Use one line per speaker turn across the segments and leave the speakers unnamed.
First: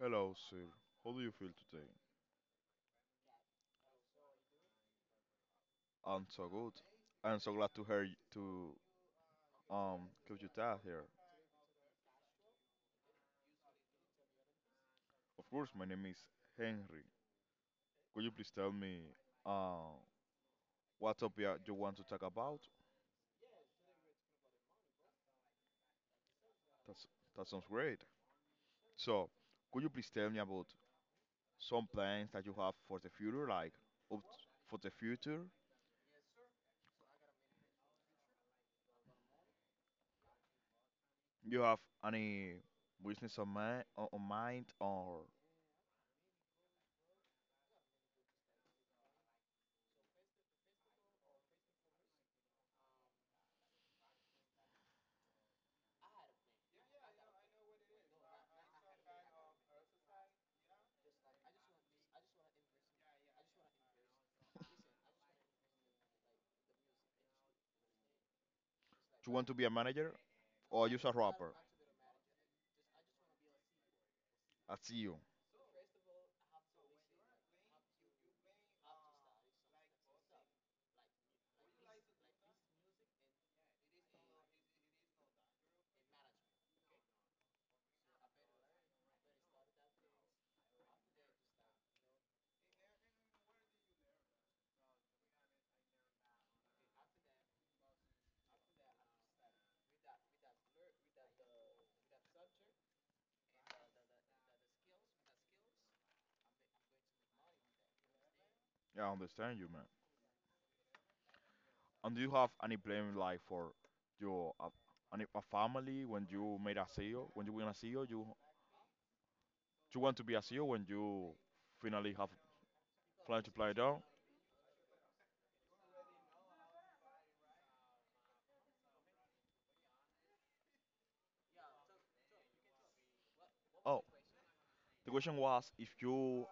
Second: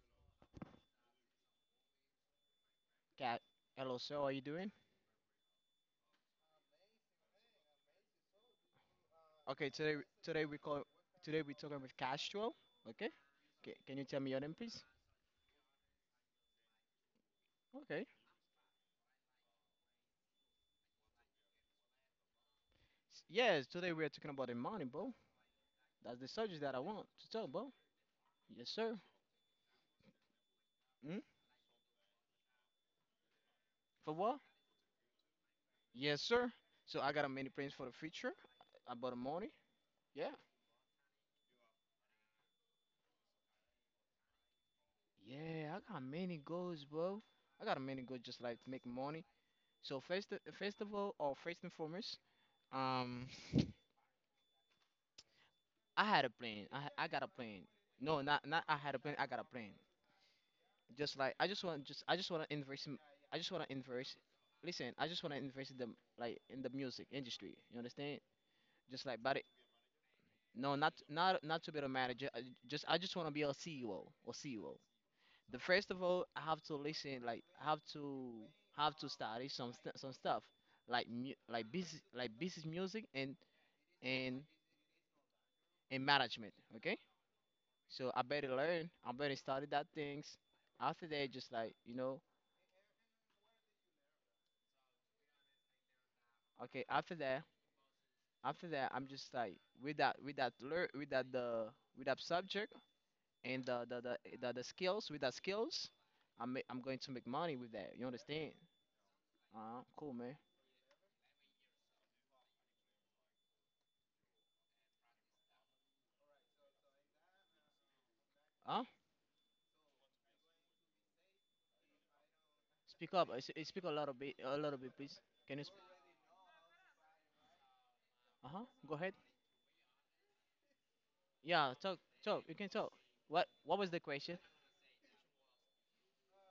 Hello, sir. How do you feel today?
Cat, hello, sir. How are you doing?
I'm so good. I'm so glad to
Okay,
get
today
you
we
dad
call
here.
today we're talking with Castro. Okay, Ca can you tell me your name, please?
Of course, my name is Henry.
Okay.
Could you please tell me uh what topic you want to talk about?
Yes, today we are talking about the money, bro. That's the subject that I
That's
want to
that
talk,
sounds
bro.
great.
Yes, sir.
So, could you please tell me about
Mm?
some plans that you have for the future, like
For
up
what?
for the future?
Yes, sir. So I got a many plans for the future about the money. Yeah.
You have any business on mind, or
Yeah, I got many goals, bro. I got many goals, just like make money. So first of all, or first and foremost, um. I had a plan. I got a plan. No, not I had a plan. I got a plan. Just like I just want to invest. I just want to invest. Listen, I just want to invest in the music industry. You understand? Just like
you
but it,
want to be a manager,
no,
or
not
just a
not
rapper?
not to be the manager. I just want to be a CEO or
I
CEO.
see you.
The first of all, I have to listen. Like I have to study some some stuff like business music and and management. Okay. So I better learn. I better study that things. After that, just like okay. After that, I'm just like with that learn, with that subject and the skills with that skills, I'm going to make money with that. You understand?
Yeah, I understand you, man.
Cool, man.
And do you have any plan like for your a family when you made a CEO? When you win a CEO, you
Huh?
you want to be a CEO when you finally have
Speak up.
plan to play
Speak a
down?
little bit, please. Can you? Uh huh. Go ahead. Yeah, talk, talk. You can talk. What was the
Oh,
question?
the question was if you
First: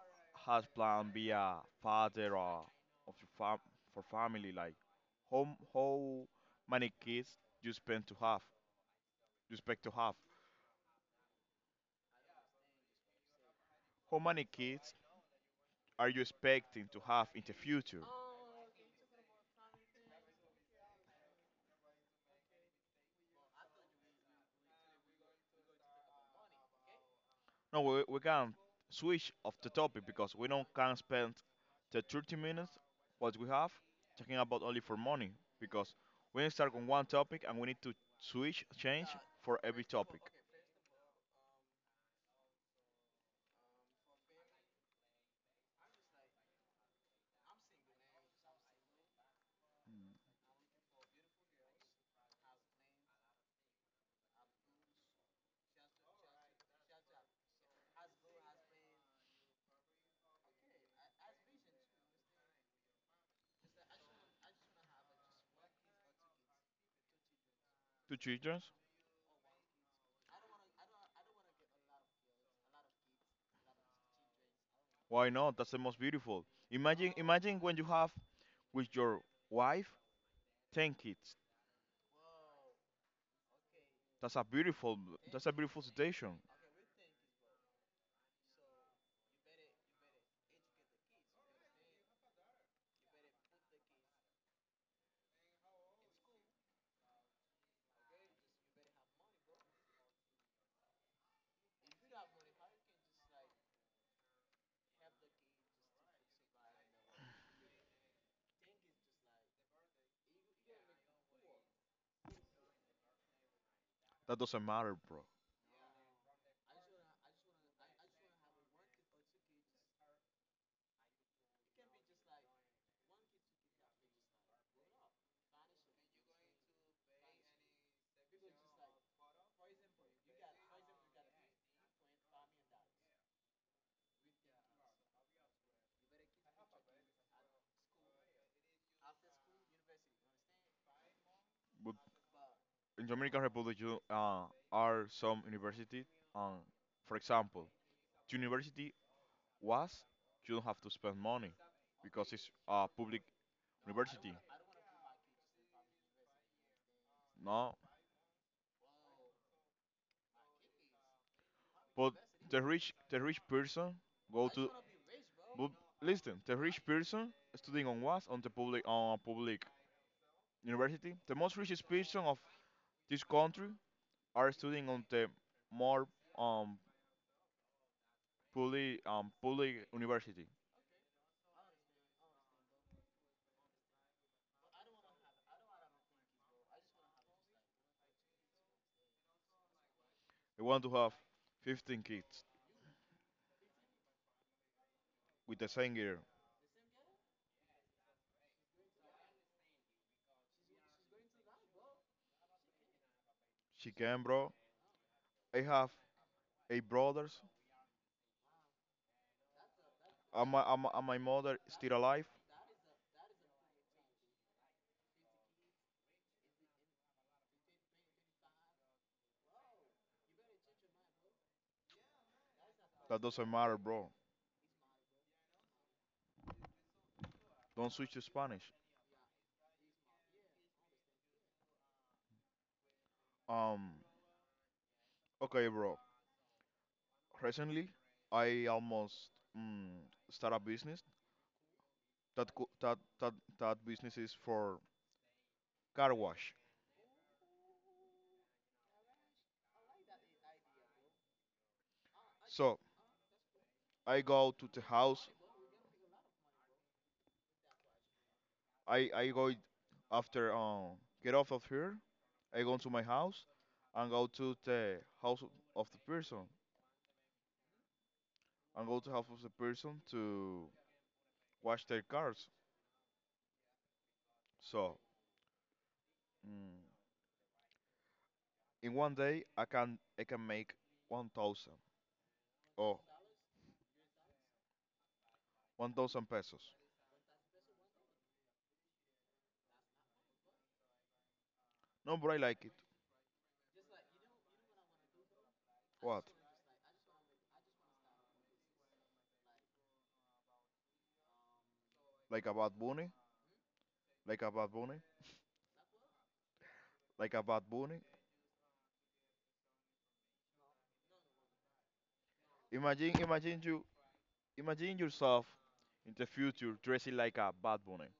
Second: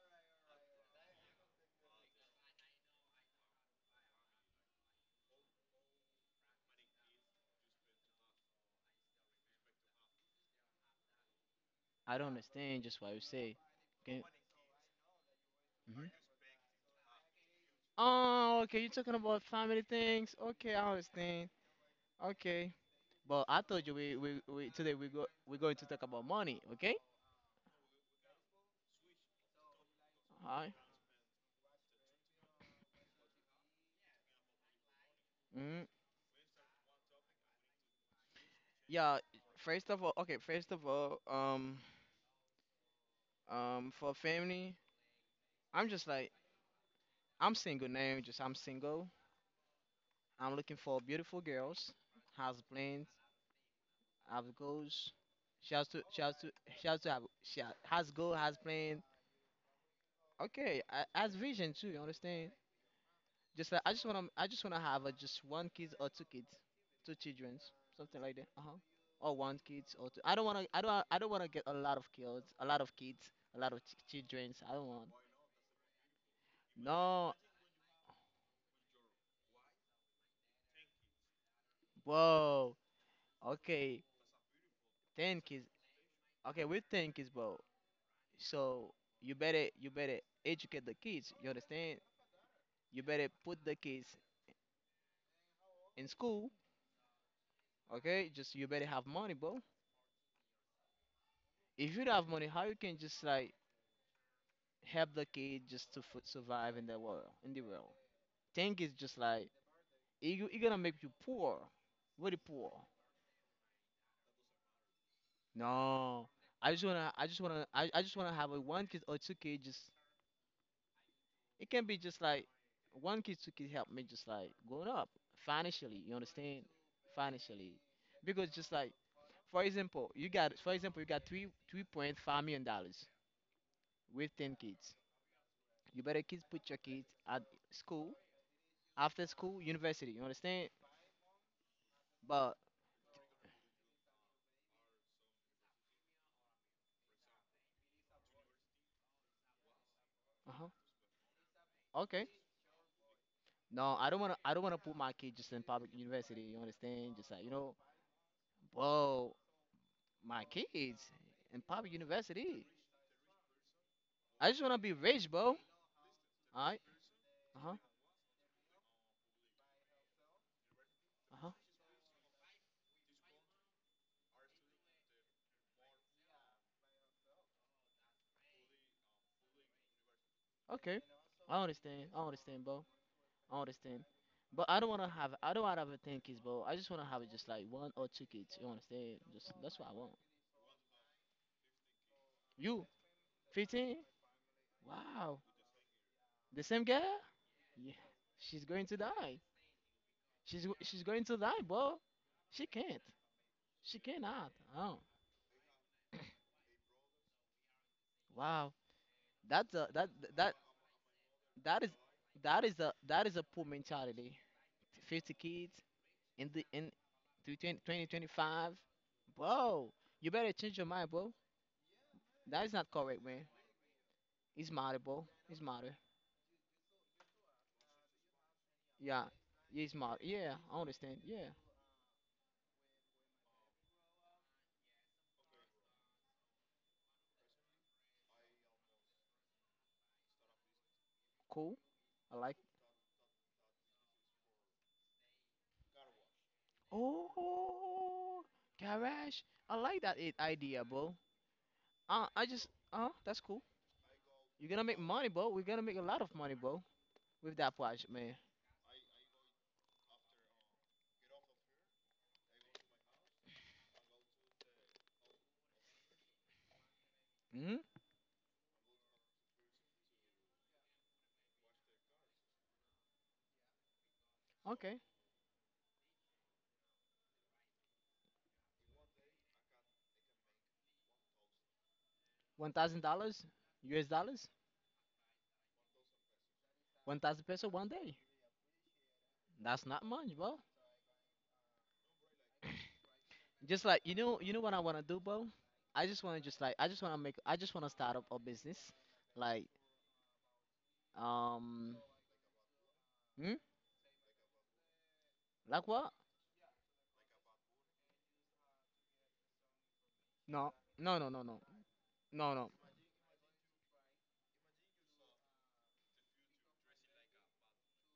had plan be a father or of your fam for family, like how how many kids you spend to have? You expect to have?
I don't understand just what you say.
How
Can.
many kids are
Mm-hmm.
you expecting to have in the future?
Oh, okay. You're talking about family things. Okay, I understand. Okay, but I told you we today we're going to talk about money. Okay.
No, we can switch off the topic because we don't
Hi.
can spend the 30 minutes what we have talking about only for money
Mm,
because we need to start on one topic and we need to switch change
yeah.
for every
First of all,
topic.
okay. First of all, for family, I'm just like I'm single now. Just I'm single. I'm looking for beautiful girls, has plans, has goals. She has to she has to she has to have she ha- has goal, has plan. Okay, has vision too. You understand? Just like I just wanna have just one kid or two kids, two children,
Two
something like that.
children?
Uh huh. Or one kids or two. I don't wanna get a lot of kids, a lot of kids, a lot of children. I don't want.
Why not? That's the most beautiful. Imagine
No,
imagine when you have with your wife 10 kids.
bro. Okay,
That's a beautiful
ten
that's a
kids.
beautiful situation.
Okay, with 10 kids, bro. So you better educate the kids. You understand? You better put the kids in school. Okay, just you better have money, bro. If you don't have money, how you can just like help the kid just to survive in the world. In the world, think is just like you gonna make you poor, really poor.
That doesn't matter, bro.
No, I just wanna I just wanna I just wanna have a one kid or two kids. Just it can be just like one kid two kid help me just like growing up financially. You understand financially because just like for example you got three three point five million dollars with 10 kids. You better kids put your kids at school after school university. You understand?
But
But
in Dominican Republic you are some university um, for example, university was you don't
uh-huh.
have to spend money
Okay.
because it's a public
No, I don't
university.
wanna I don't wanna put my kids just in public university, you understand? Just like,
No,
bro, my kids in public
but the
university.
rich the rich person go
I just
to
wanna be rich, bro.
but listen the
Alright?
rich person
Uh-huh.
studying on was on a public university. The
Uh-huh.
most richest person of this country are studying on the more um public university.
Okay. I understand. I understand, bro. I understand. But I don't wanna have 10 kids, bro. I just wanna have just like one or two kids, you understand? Just that's what I want.
I want to have 15 kids
You, 15? Wow.
with the same girl.
The same girl? Yeah. She's going to die. She's going to die, bro. She can't.
She
She
can, bro.
cannot. Oh,
I have eight brothers.
wow. That's a that
And
that
my, and my, and my mother is
that
still
is
alive.
that is a poor mentality. 50 kids in to 20 2025. Bro, you better change your mind, bro. That is not
That
correct, man.
doesn't matter, bro.
It's matter, bro. It's matter.
Don't switch to Spanish.
Yeah, Yeah, it's matter. Yeah, I understand. Yeah,
Um, okay, bro. Recently, I almost mm, start a business.
cool. I
That
like.
co- that that that business is for car wash.
Oh, garage. I like that idea, bro. I just
So
that's cool.
I go to
You're
the
gonna make
house.
money, bro. We're gonna make a lot of money, bro, with that project, man.
I I go it- after get off of here. I go to my house and go to the house of the person
hmm
and go to house of the person to wash their cars. So
Okay.
mm, in one day, I can make 1,000.
One
Or
thousand dollars, US dollars,
1,000 pesos.
1,000 peso one day. That's not much, bro.
No, but I like it.
Just like you know what I wanna do, bro. I
What?
just wanna just like I just wanna make I just wanna start up a business, like um,
Like a bad bunny?
hmm?
Like a bad bunny?
Like what?
Like a bad bunny?
No, no, no, no, no, no, no.
Imagine, imagine you, imagine yourself in the future dressing like a bad bunny.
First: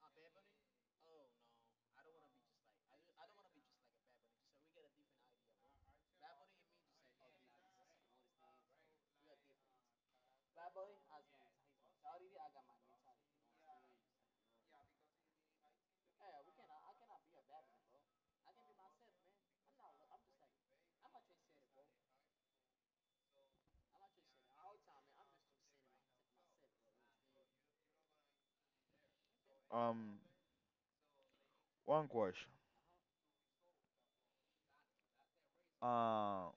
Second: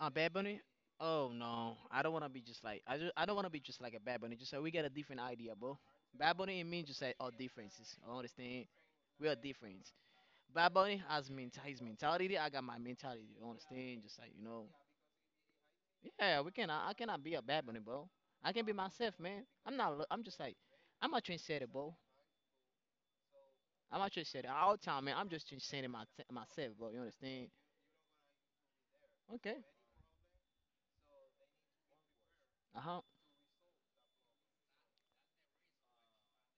A Bad Bunny? Oh no, I don't wanna be just like I just I don't wanna be just like a Bad Bunny. Just so we get a different idea, bro. Bad Bunny and me just like are differences. I understand. We are different. Bad Bunny has his mentality. I got my mentality. You understand? Just like yeah, we can. I cannot be a Bad Bunny, bro. I can be myself, man. I'm not. I'm just like, I'm a trendsetter, bro. I'm a trendsetter all time, man. I'm just trendsetting my myself, bro. You understand? Okay.
Um, one question.
Uh huh.
Uh,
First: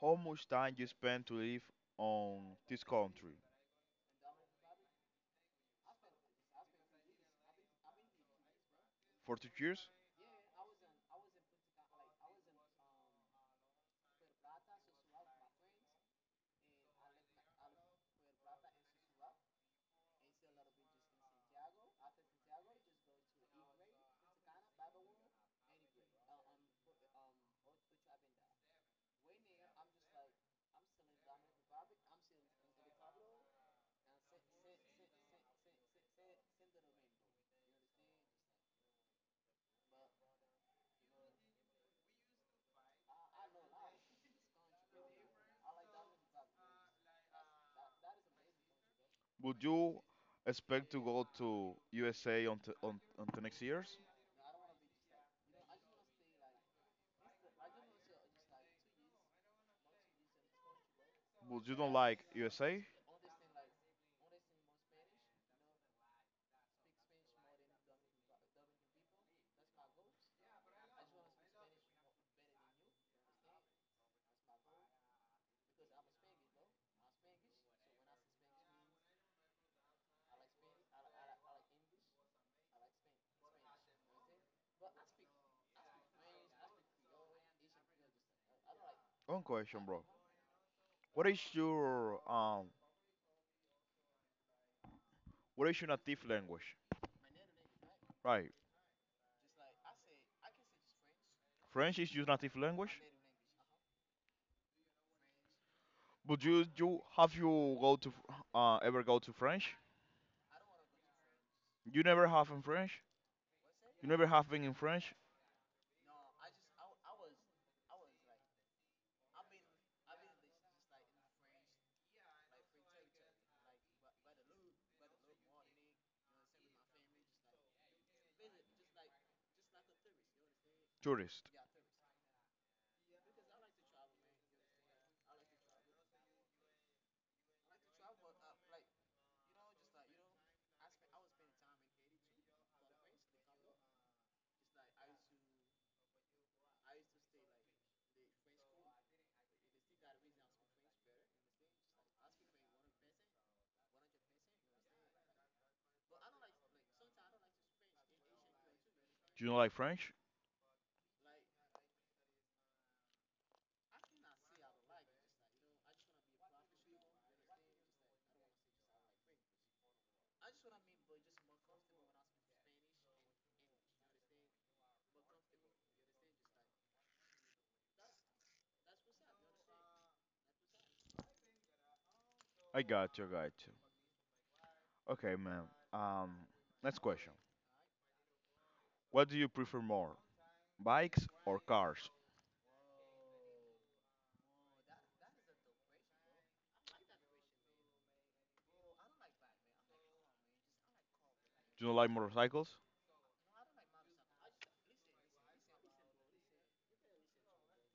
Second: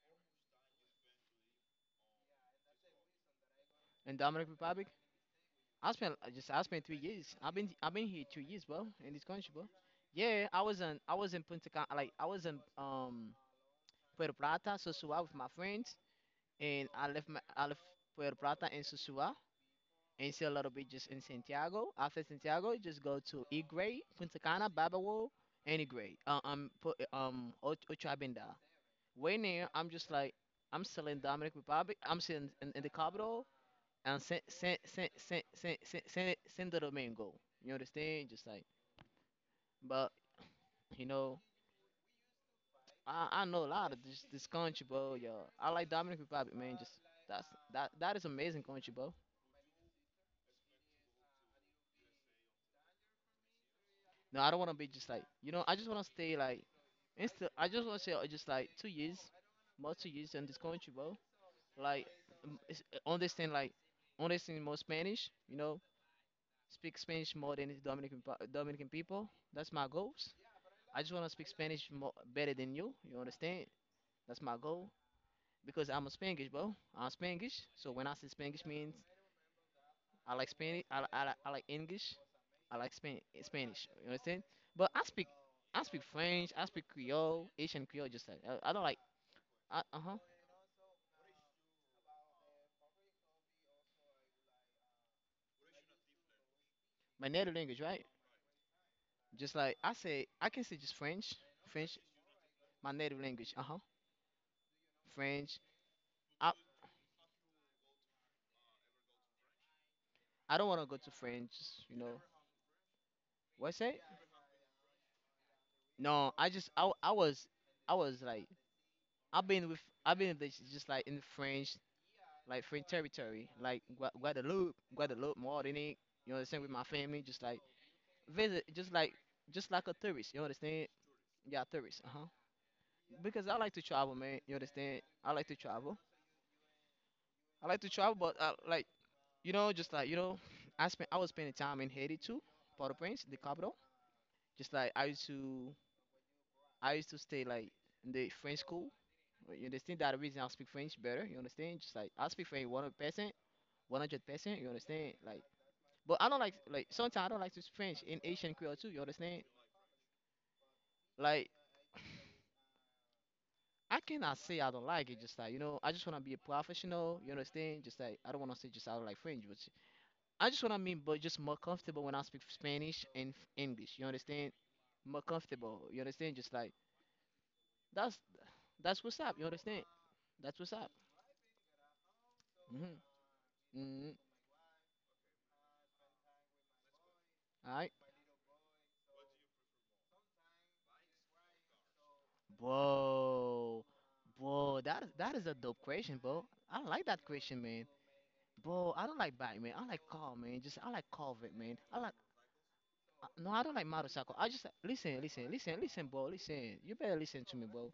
how much time you spend to live on this country?
In Dominican Republic, I spent 3 years. I've been here 2 years, bro, in this
For two
country, bro.
years?
Yeah, I was in Punta Cana, like I was in Puerto Plata, Sosua with my friends, and I left Puerto Plata and Sosua and you see a lot of beaches in Santiago. After Santiago, you just go to Igray, Punta Cana, Babawo, and Igray. Ocho Abinda. Way near, I'm just like, I'm still in Dominic Republic. I'm still in the capital and Santo Domingo. You understand? Just like, but you know, I know a lot of this country, bro. Yo, I like Dominic Republic, man. Just that's that is amazing country, bro.
Would you expect to go to USA on the next years?
No, I don't want to be just like. I just want to stay like insta. I just want to say just like 2 years, more 2 years in this country, bro.
Would you don't
Like
like USA?
understand like understand more Spanish. You know, speak Spanish more than the Dominican Dominican people. That's my goals. I just want to speak Spanish more better than you. You understand? That's my goal because I'm a Spanish, bro. I'm Spanish, so when I say Spanish means I like Spanish. I like English. I like Spanish. You understand? But I speak French. I speak Creole, Asian Creole. Just like I don't like,
One question,
uh
bro.
huh,
What is your um? What is your native language?
my native language, right?
Right.
Just like I say, I can say just French,
French
French,
is your native
my
language.
native language. Uh huh, French.
But
I
you have you go to ever go to French?
I don't want to go to French. You
You
know
never have in French.
what's that?
You never have been in French.
No, I was like I've been with I've been with just like in French like French territory like Guadeloupe, Martinique. You understand with my family, just like visit just like a tourist. You understand?
Tourist.
Yeah, tourist. Uh huh. Because I like to travel, man. You understand? I like to travel. I like to travel, but I, like just like I was spending time in Haiti too, Port-au-Prince, the capital. Just like I used to stay like in the French school. You understand that reason I speak French better. You understand? Just like I speak French 100%, 100%. You understand? Like, but I don't like sometimes I don't like to speak French in Asian Creole too. You understand?
Do you like French?
Like. I cannot say I don't like it. Just like I just wanna be a professional. You understand? Just like I don't wanna say just I don't like French. But I just wanna mean, but just more comfortable when I speak Spanish and English. You understand? More comfortable. You understand? Just like that's that's what's up. You understand? That's what's up.
I
Mhm.
got you, I got you.
Mhm.
Okay, man. Um, next question.
All right,
What do you prefer more, bikes or cars?
bro, bro. That is a dope question, bro. I like that question, man. Bro, I don't like Batman. I like Carl, man. Just I like Corvette, man.
Do you
I
like
like
motorcycles?
No, I don't like motorcycle. I just listen, listen, listen, listen, bro. Listen, you better listen to me, bro.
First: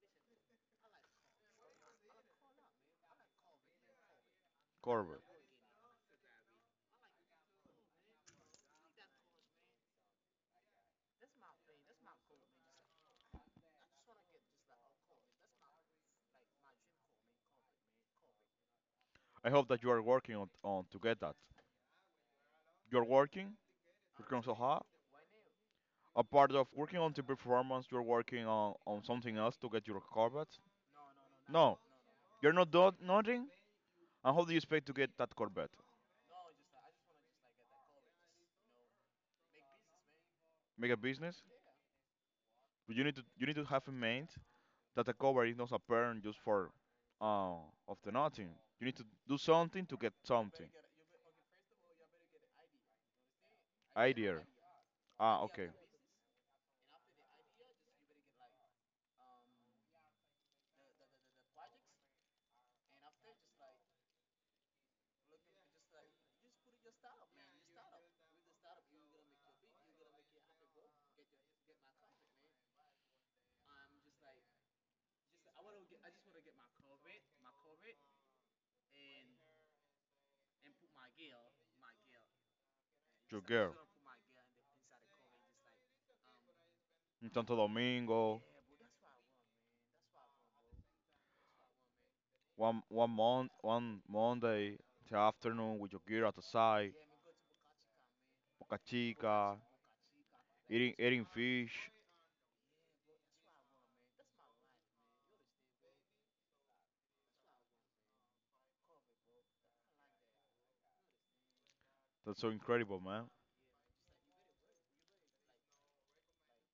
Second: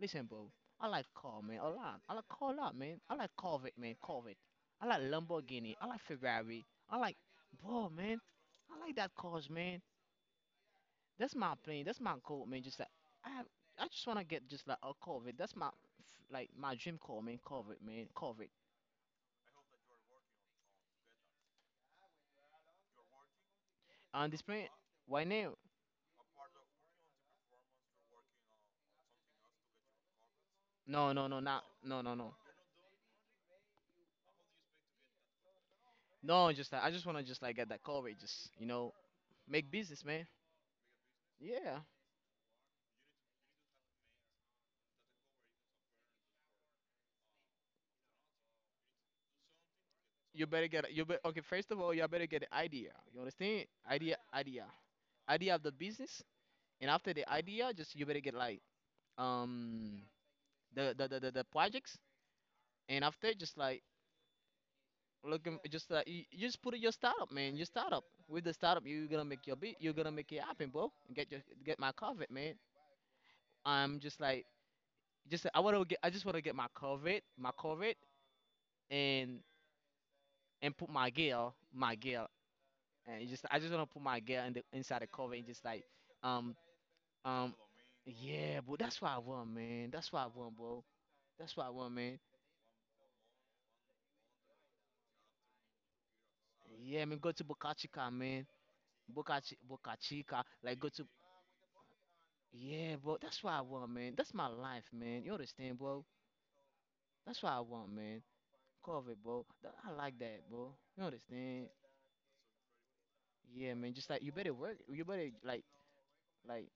Listen, bro. I like car, man, a lot. I like car a lot, man. I like Corvette, man, Corvette. I like
Corvette.
Lamborghini. I like Ferrari. I like, bro, man. I like that cars, man. That's my plane. That's my goal, man. Just like I, have, I just wanna get just like a Corvette. That's like my dream car, man. Corvette, man, Corvette.
I hope that you are working on to get that. You're working.
On
You're
this
also
plane,
hard.
why now?
A part of working on the performance, you're working on something else to get your Corvette.
No, no, no, not,
No,
no, no, no.
you're not doing nothing. And how do you expect to get that core bet?
No, just like I just wanna just like get that Corvette, just you know, make business, man.
Make a business?
Yeah.
But you need to have in mind that a cover is not a pattern just for uh of the nothing. You need to do something to get
You better
something.
get you bet Okay, first of all, you better get an idea. You understand? Idea
Idea.
idea.
Ah,
Idea of
okay.
the business. And after the idea, just you better get like um the projects, and after just like looking just like you just put in your startup, man. Your startup. With the startup you're gonna make it happen, bro. Get your get my covet, man. I'm just like just I wanna get I just wanna get my covet, my covet, and put my gear, my gear, and it's
Your
just I just
girl
wanna put my girl in the inside the cover and just like um
in
um
Santo Domingo,
yeah, but that's what I want, man. That's what I want, bro. That's what I want, man.
one month, one Monday the afternoon with your girl at the side,
Yeah, man, go to Boca Chica, man.
Boca Chica,
Boca Chica, like go
eating
to,
eating fish.
yeah, bro. That's what I want, man. That's my life, man. You understand, bro? That's what I want, man. Cover, bro. That, I like that, bro. You understand?
That's so incredible, man.
Yeah, man. Just like you better work. Like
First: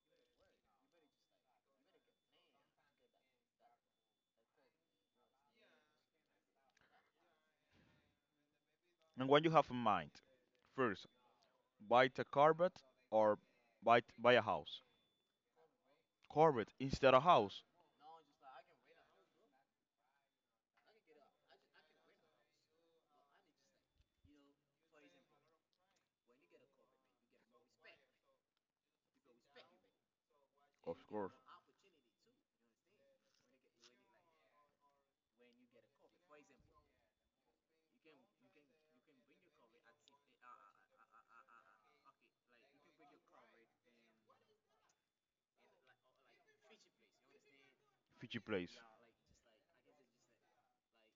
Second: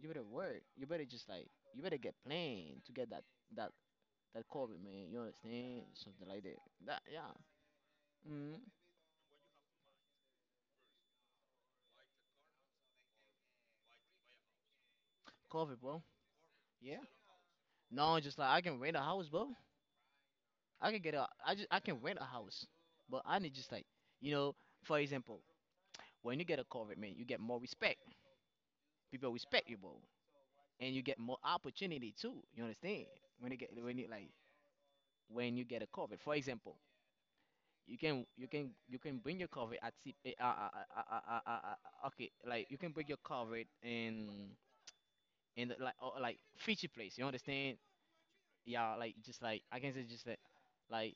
you better work. You better just like you better get plan to get that that COVID, man. You understand? Something like that. That, yeah. Mm.
And what you have in mind? First, buy the carpet or buy a house.
COVID, bro.
Corvette
Yeah.
instead of house.
No, just like I can rent a house, bro. I can get a. I just I can rent a house, but I need just like you know. For example, when you get a COVID, man, you get more respect. People respect you, bro, and you
Of
get
course.
more opportunity too. You understand? When you get when you like when you get a COVID. For example, you can bring your COVID at C, eh, okay, like you can bring your COVID in. And like like future place. You understand?
Fiji place.
Yeah, like just like I can say just like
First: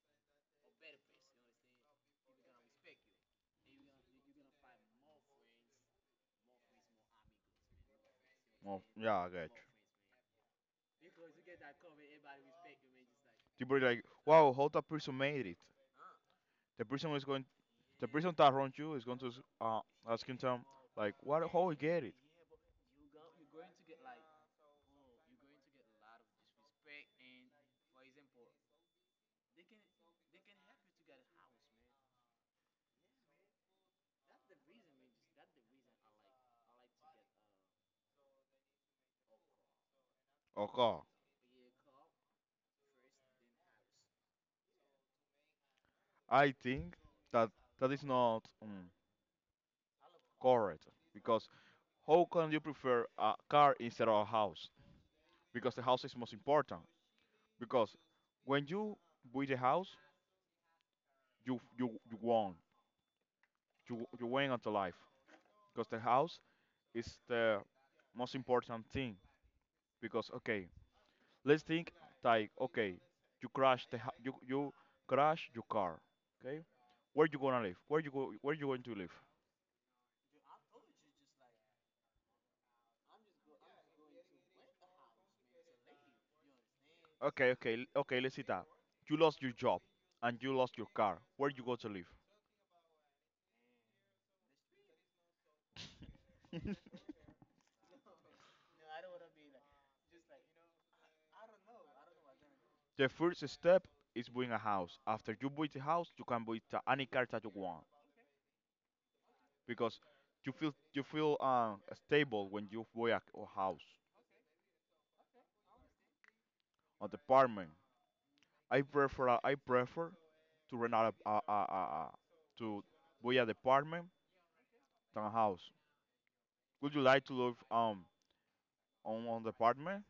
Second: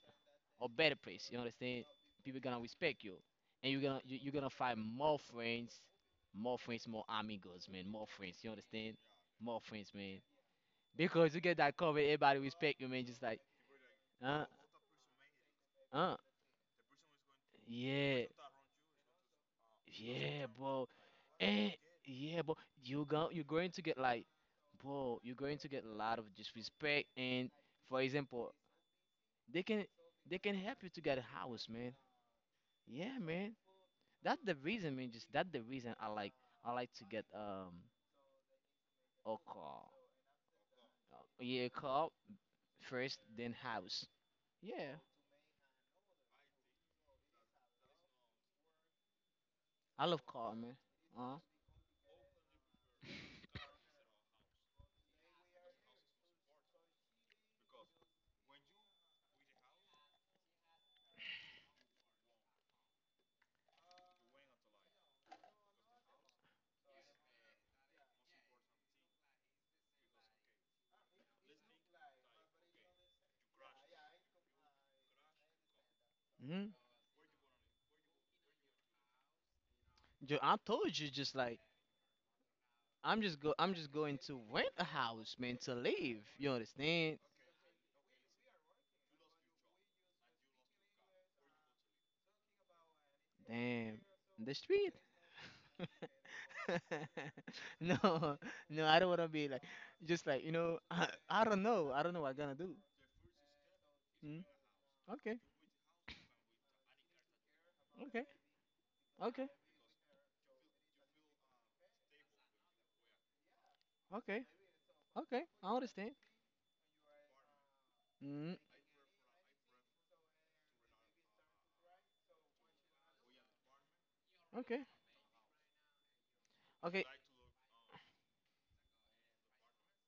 a better place. You understand? People gonna respect you, and you're gonna find more friends, more friends, more amigos, man, more friends. You
Well,
understand?
yeah, I got you.
More friends, man, because you get that covered. Everybody respect you, man. Just like
People like,
uh
wow, how that person made it.
uh
The person is going, the
yeah,
person that wronged you is going to uh, ask him
yeah,
some,
bro.
like, what, how
And
he get it?
yeah, but you're going to get like, bro, you're going to get a lot of disrespect and, for example, They can they can help you to get a house, man. Yeah, man. That's the reason, man. Just that's the reason I like to get a car.
Okay,
Yeah, car first, then house. Yeah,
I think that that is not
I love car, man.
correct
Uh,
because how can you prefer a car instead of a house? Because the house is most important. Because when you build a house, you won, you win at the life. Because the house it's the most important thing because okay, let's think like okay, you crash your car. Okay,
mm
where you gonna live? Where you go? Where you going to live?
Joe, I told you just like I'm just going to rent a house, man, to live. You understand?
Okay, okay, okay. Let's see that you lost your job and you lost your car. Where you go to live?
Damn, the street. No, no, I don't want to be like, just like you know, I don't know what I'm gonna do.
The first step is
Mm,
buying a house. After
okay,
you buy the house, you can buy any car that you want
okay, okay,
because you feel stable when you buy a house,
okay, okay. I understand.
an apartment.
Mm,
I prefer to rent out a to buy a department
okay,
townhouse. Would you
okay.
like to live on department,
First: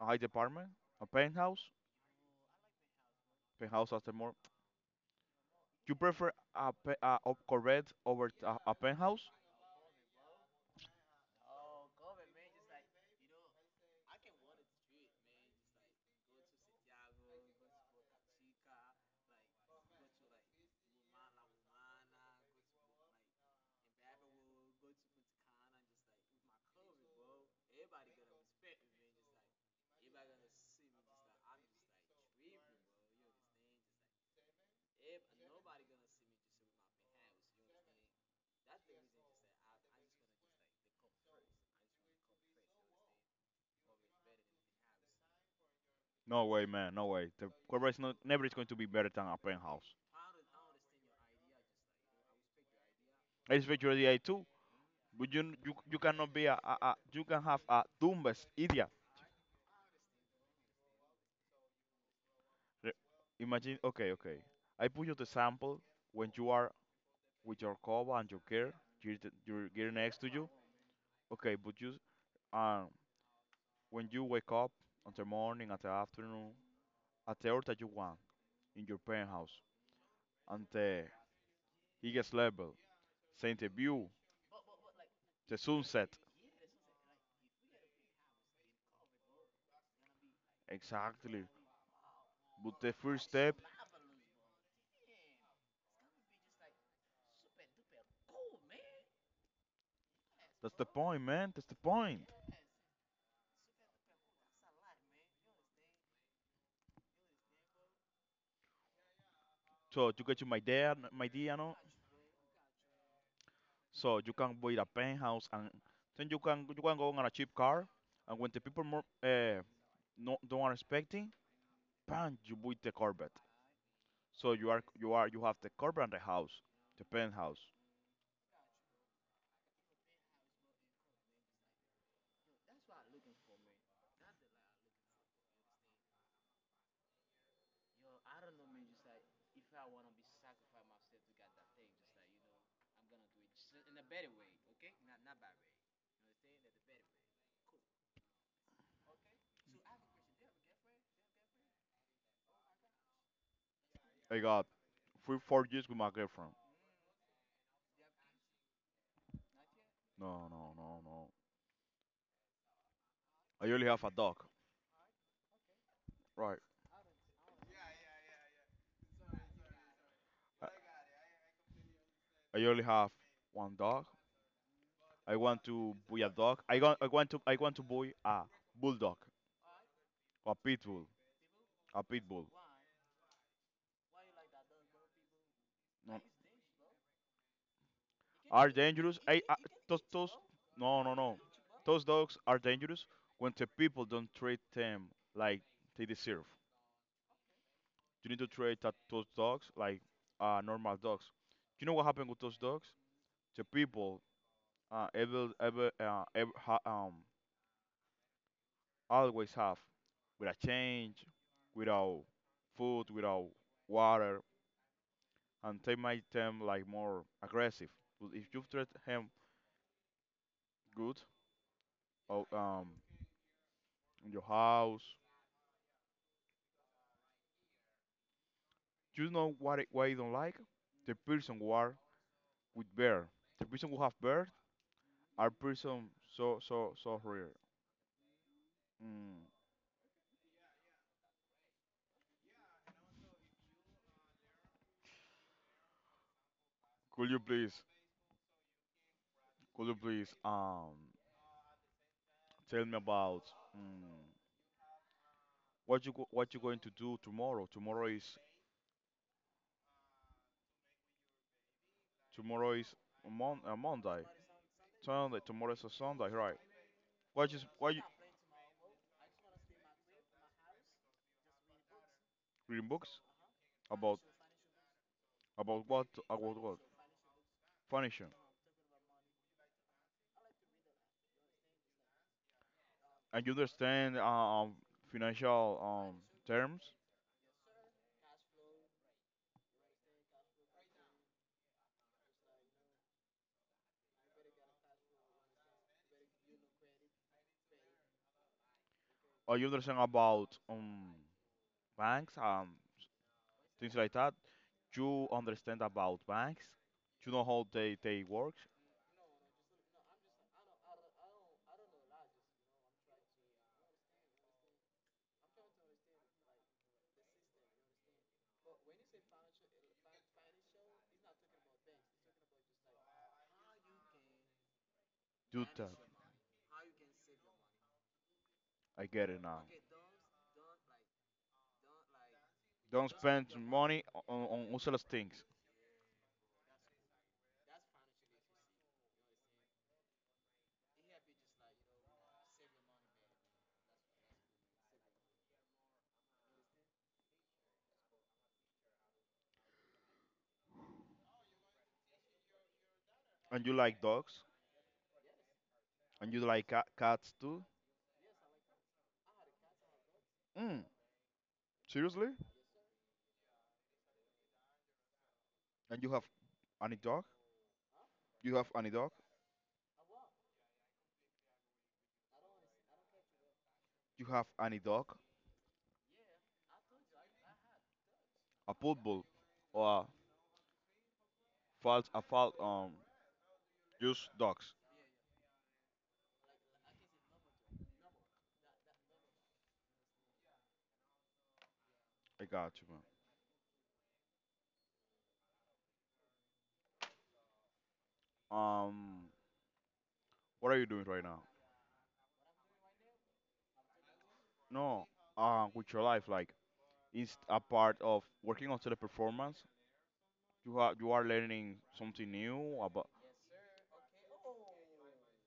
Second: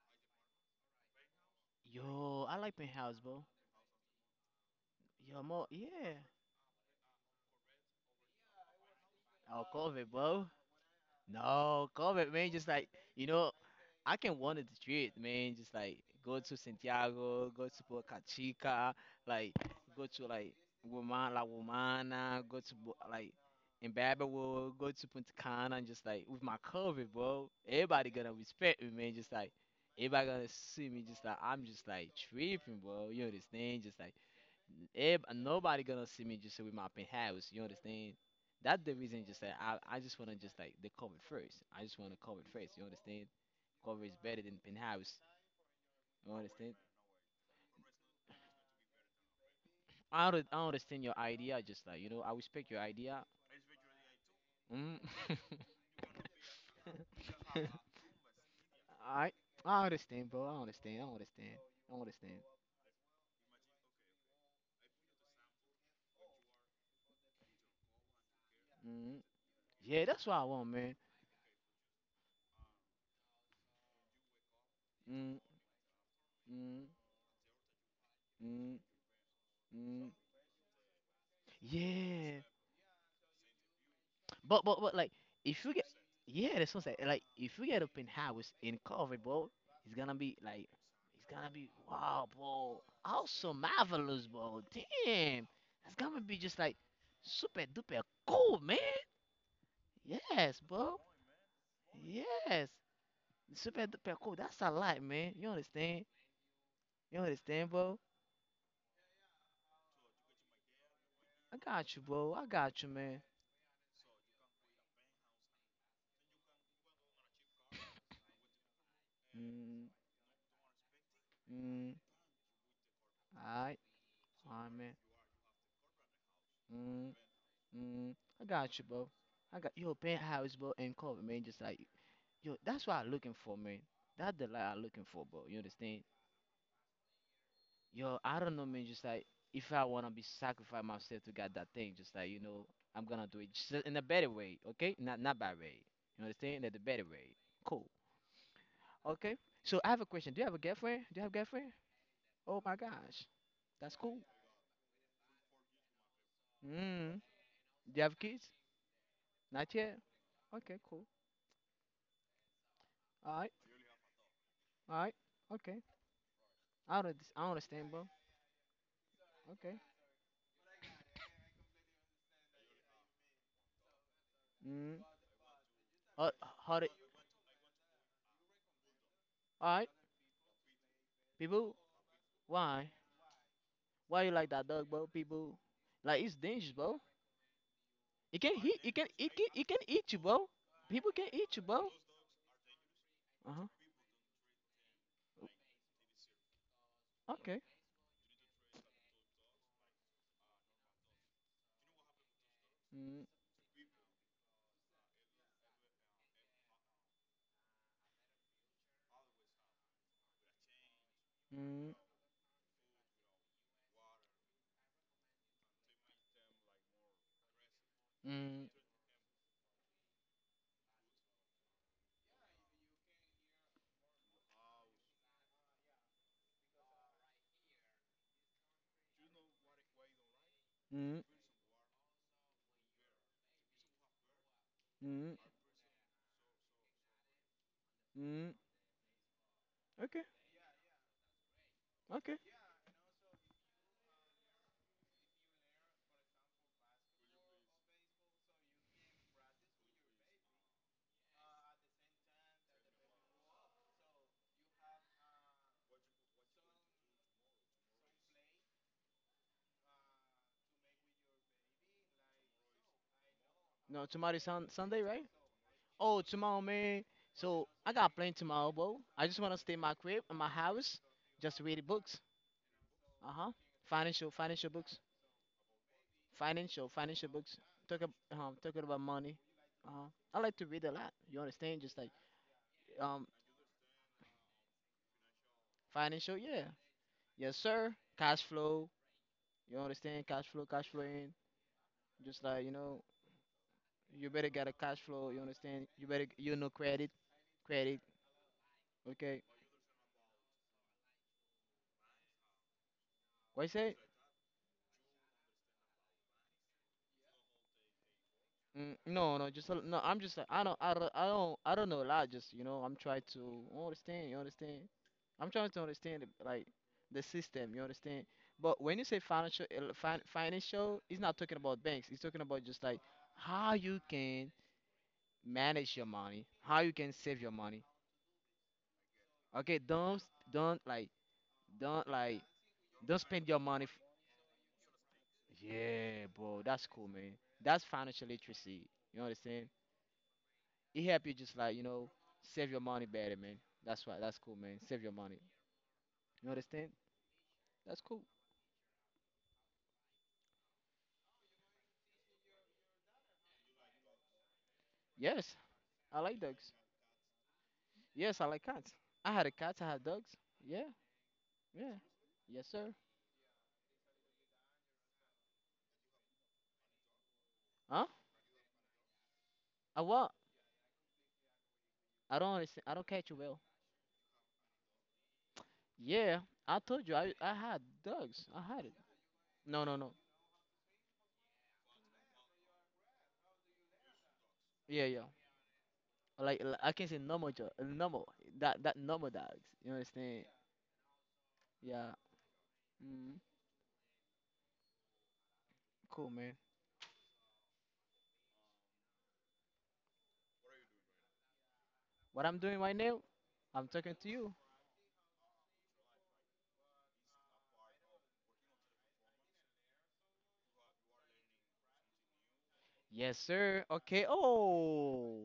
a high department, a penthouse?
Yo, I like penthouse, bro.
Penthouse after more.
Yo, more,
You
yeah.
prefer a corvette over a penthouse?
Oh, COVID, bro. No, COVID, man. Just like you know, I can wander the street, man. Just like go to Santiago, go to Boca Chica, like go to like Woman La Womana, like in Babawood, go to Punta Cana, and just like with my cover, bro. Everybody gonna respect me, man. Just like everybody gonna see me, just like I'm just like tripping, bro. You understand? Just like nobody gonna see me just with my penthouse. You understand? That's the reason. Just that I just wanna just like they cover it first. I just wanna cover it first. You understand? Cover is better than penthouse. You
No way,
understand?
man. No way. The Corvette is not never is going to be better than a penthouse.
I don't, I understand your idea. Just like you know, I respect your idea.
It's virtually the A2.
Mm.
But you cannot be a, you can have a dumbest idiot.
I, I understand, bro. I understand. I understand. I understand.
Re- Imagine. Okay, okay. I put you the sample when you are with your cover and your gear, your,
Mm.
your gear
Yeah,
next
that's what
to
I
you.
want, man.
Okay, but you um when you wake up on the
Mm,
morning, at the afternoon,
mm,
at the hour that you want
mm,
in your penthouse,
mm.
and the highest
Yeah.
level, seeing the view,
But like
the
if you get,
sunset,
yeah, that's what I'm saying. Like if you get up in house in COVID, bro, it's gonna be like it's
exactly.
gonna be wow,
But
bro,
the first
awesome,
step,
marvelous, bro. Damn, it's gonna be just like super duper cool, man. Yes,
that's the
bro.
point, man. That's the point.
Yes, super duper cool. That's a lot, man. You understand? You understand, bro?
So you get you my idea, my
I
idea, no?
got you, bro. I got you, man.
So you can buy a penthouse, and then you can go on a cheap car, and when the people more
Mm,
no, don't are expecting,
mm.
bam, you buy the Corvette.
All right,
So
all right, man.
you have the carpet and the house, the
Mm.
penthouse.
Mm, I got you, bro. I got your penthouse, bro, and cover, man. Just like yo, that's what I'm looking for, man. That's the life I'm looking for, bro. You understand? Yo, I don't know, man. Just like if I wanna be sacrifice myself to get that thing, just like you know, I'm gonna do it just in a better way, okay? Not not bad way. You understand? In the better way. Cool. Okay. So I have a question. Do you have a girlfriend? Do you have a girlfriend? Oh my gosh, that's cool.
I got 3 or 4 years with my girlfriend.
Mm. Do you have kids? Not yet.
No,
Okay,
no, no,
cool.
no.
All right,
I only have a dog.
all right. Okay.
Right.
I don't, I understand, bro. Okay.
I, I only have one dog.
Mm.
I want to buy
Uh,
a dog.
how
I
the,
want I want to I want to buy a bulldog,
all right,
a pit bull,
people,
a pit bull.
why? Why you like that dog, bro? People, like
No.
it's dangerous, bro. It can
Are
hit, it can,
dangerous?
it
I,
can,
I
It can
those
eat you,
those
bro.
no,
People
no,
can
no.
eat you, bro.
Those dogs are dangerous
Uh
when
huh.
the people don't treat them like they deserve.
Okay.
You need to treat those dogs like normal dogs. You know what happened with those dogs?
Mm,
The people uh, ever, ever, uh, ever ha- um, always have without change,
mm,
without food, without water, and they make them like more aggressive. But if you
mm,
treat him good, or, in your house, you know what why you don't like? The
mm,
person who are with bear, the person who have bear,
mm,
are person so, so, so rare.
mm.
Mm.
Okay. Okay.
Could you please, could you please, tell me about mm what you going to do tomorrow? Tomorrow is a
No,
Monday,
tomorrow is Sunday, right?
Sunday. Tomorrow is a
Oh,
Sunday, right?
tomorrow, man.
What is
So I
Why you
got plenty tomorrow, bro. I just wanna stay in my crib, in my house, just read books.
reading books
Uh huh.
about
Financial books.
about what
Financial books. talk ab-
financial?
Talking about money. uh, I like to read a lot, you understand, just like um
And you understand financial
financial, yeah.
terms?
Yes, sir. Cash flow. You understand? Cash flow cash flow in just like you know, you better get a cash flow. You understand? You better you know credit. Credit. Okay.
Or you understand about banks
What you say?
things like that? You understand about banks? You know how they work?
Mm, no, I'm just like I don't know a lot, just you know, I'm trying to, you understand, you understand, I'm trying to understand it, like the system. You understand? But when you say financial, financial, it's not talking about banks. It's talking about just like how you can
Do that.
manage your money, how you can save your money.
I get it now.
Okay, don't like don't like
Don't
don't
spend
spend your money.
money on useless things.
Yeah, bro, that's cool, man. That's financial literacy. You understand? It help you just like you know save your money better, man. That's why. That's cool, man. Save your money. You understand? That's cool.
And you like dogs?
Yes, I
And you
like that.
like cats too?
Yes, I like cats. I had a cat. I had dogs.
Mm,
Yeah, yeah.
seriously?
Yes, sir.
And you have any dog?
Huh?
You have any dog?
I what? I don't understand. I don't catch you well.
You have any dog?
Yeah, I told you. I had dogs. I
A
had it.
pit bull or
No, no,
a
no.
false a false just dogs.
Yeah, yeah. Like I can say normal, normal. That normal dogs. You understand? Yeah.
I got you, man.
Mm, cool, man.
Um, what are you doing right now?
What I'm doing right now? I'm talking to you.
No, with your life, like it's a part of working on teleperformance. You are learning something new about
Yes, sir. Okay. Oh.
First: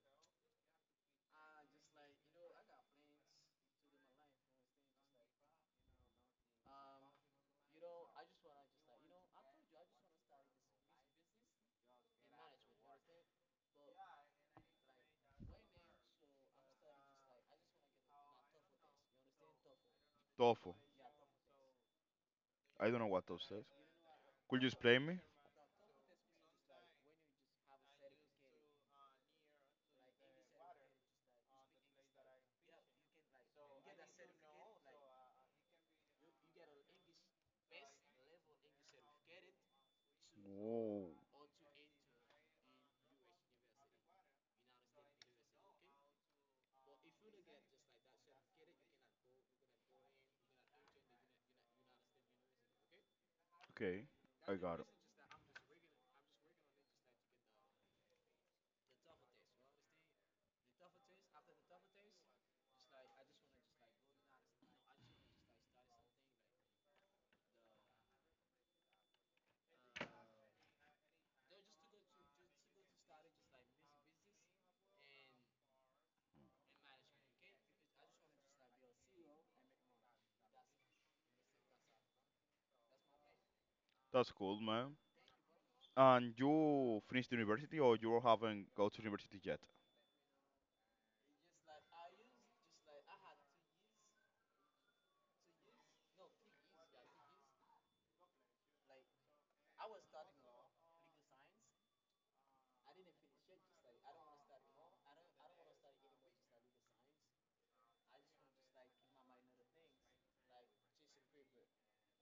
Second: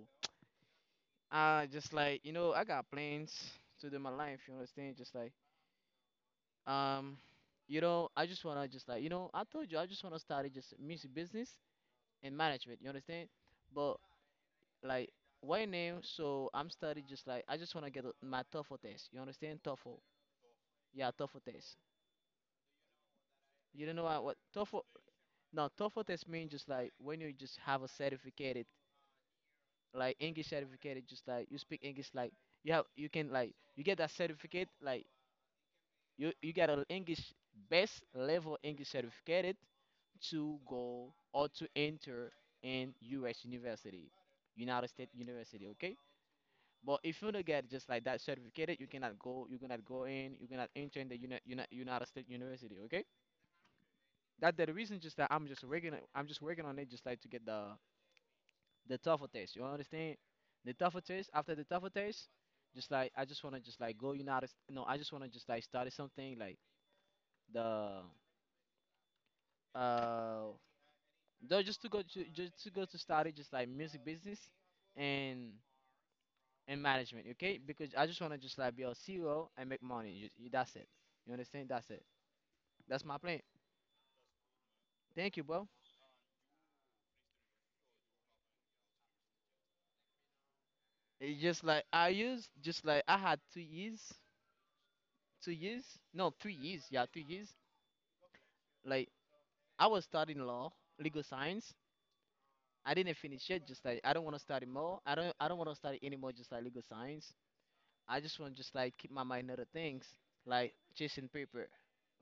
Just like you know, I got plans to do my life. You understand? Just like Um, you know, I just wanna just like you know, I told you I just wanna start just music business and management. You understand? But like right now, so I'm studying just like I just wanna get a- my TOEFL test. You understand? TOEFL.
TOEFL.
Yeah, TOEFL test.
I don't know what TOEFL says.
You don't know what
Could you
TOEFL?
explain me?
No, TOEFL test means just like when you just have a certificate, like English certificate, just like you speak English, like you have you can like you get that certificate, like you get an English best level English certificate to
Whoa.
go or to enter in U.S. university, United States University. Okay, but if you don't get just like that certificate, you cannot go. You cannot go in. You cannot enter in the United States University. Okay,
Okay, I
that the
got it.
reason just that I'm just working on- I'm just working on it, just like to get the tougher test. You understand? The tougher test. After the tougher test, just like I just wanna just like go United. No, I just wanna just like study something like the uh no just to go to study just like music business and and management. Okay, because I just want to just like be a CEO and make money. That's it. You understand? That's it. That's my plan.
That's cool, man.
Thank you, bro.
And you finished university or you haven't go to university yet?
It's just like I used, just like I had 2 years, 2 years. No, 3 years. Yeah, 3 years. Like, I was studying law, legal science. I didn't finish it. Just like I don't want to study more. I don't want to study anymore, just like legal science. I just want to just like keep my mind other things, like chasing paper.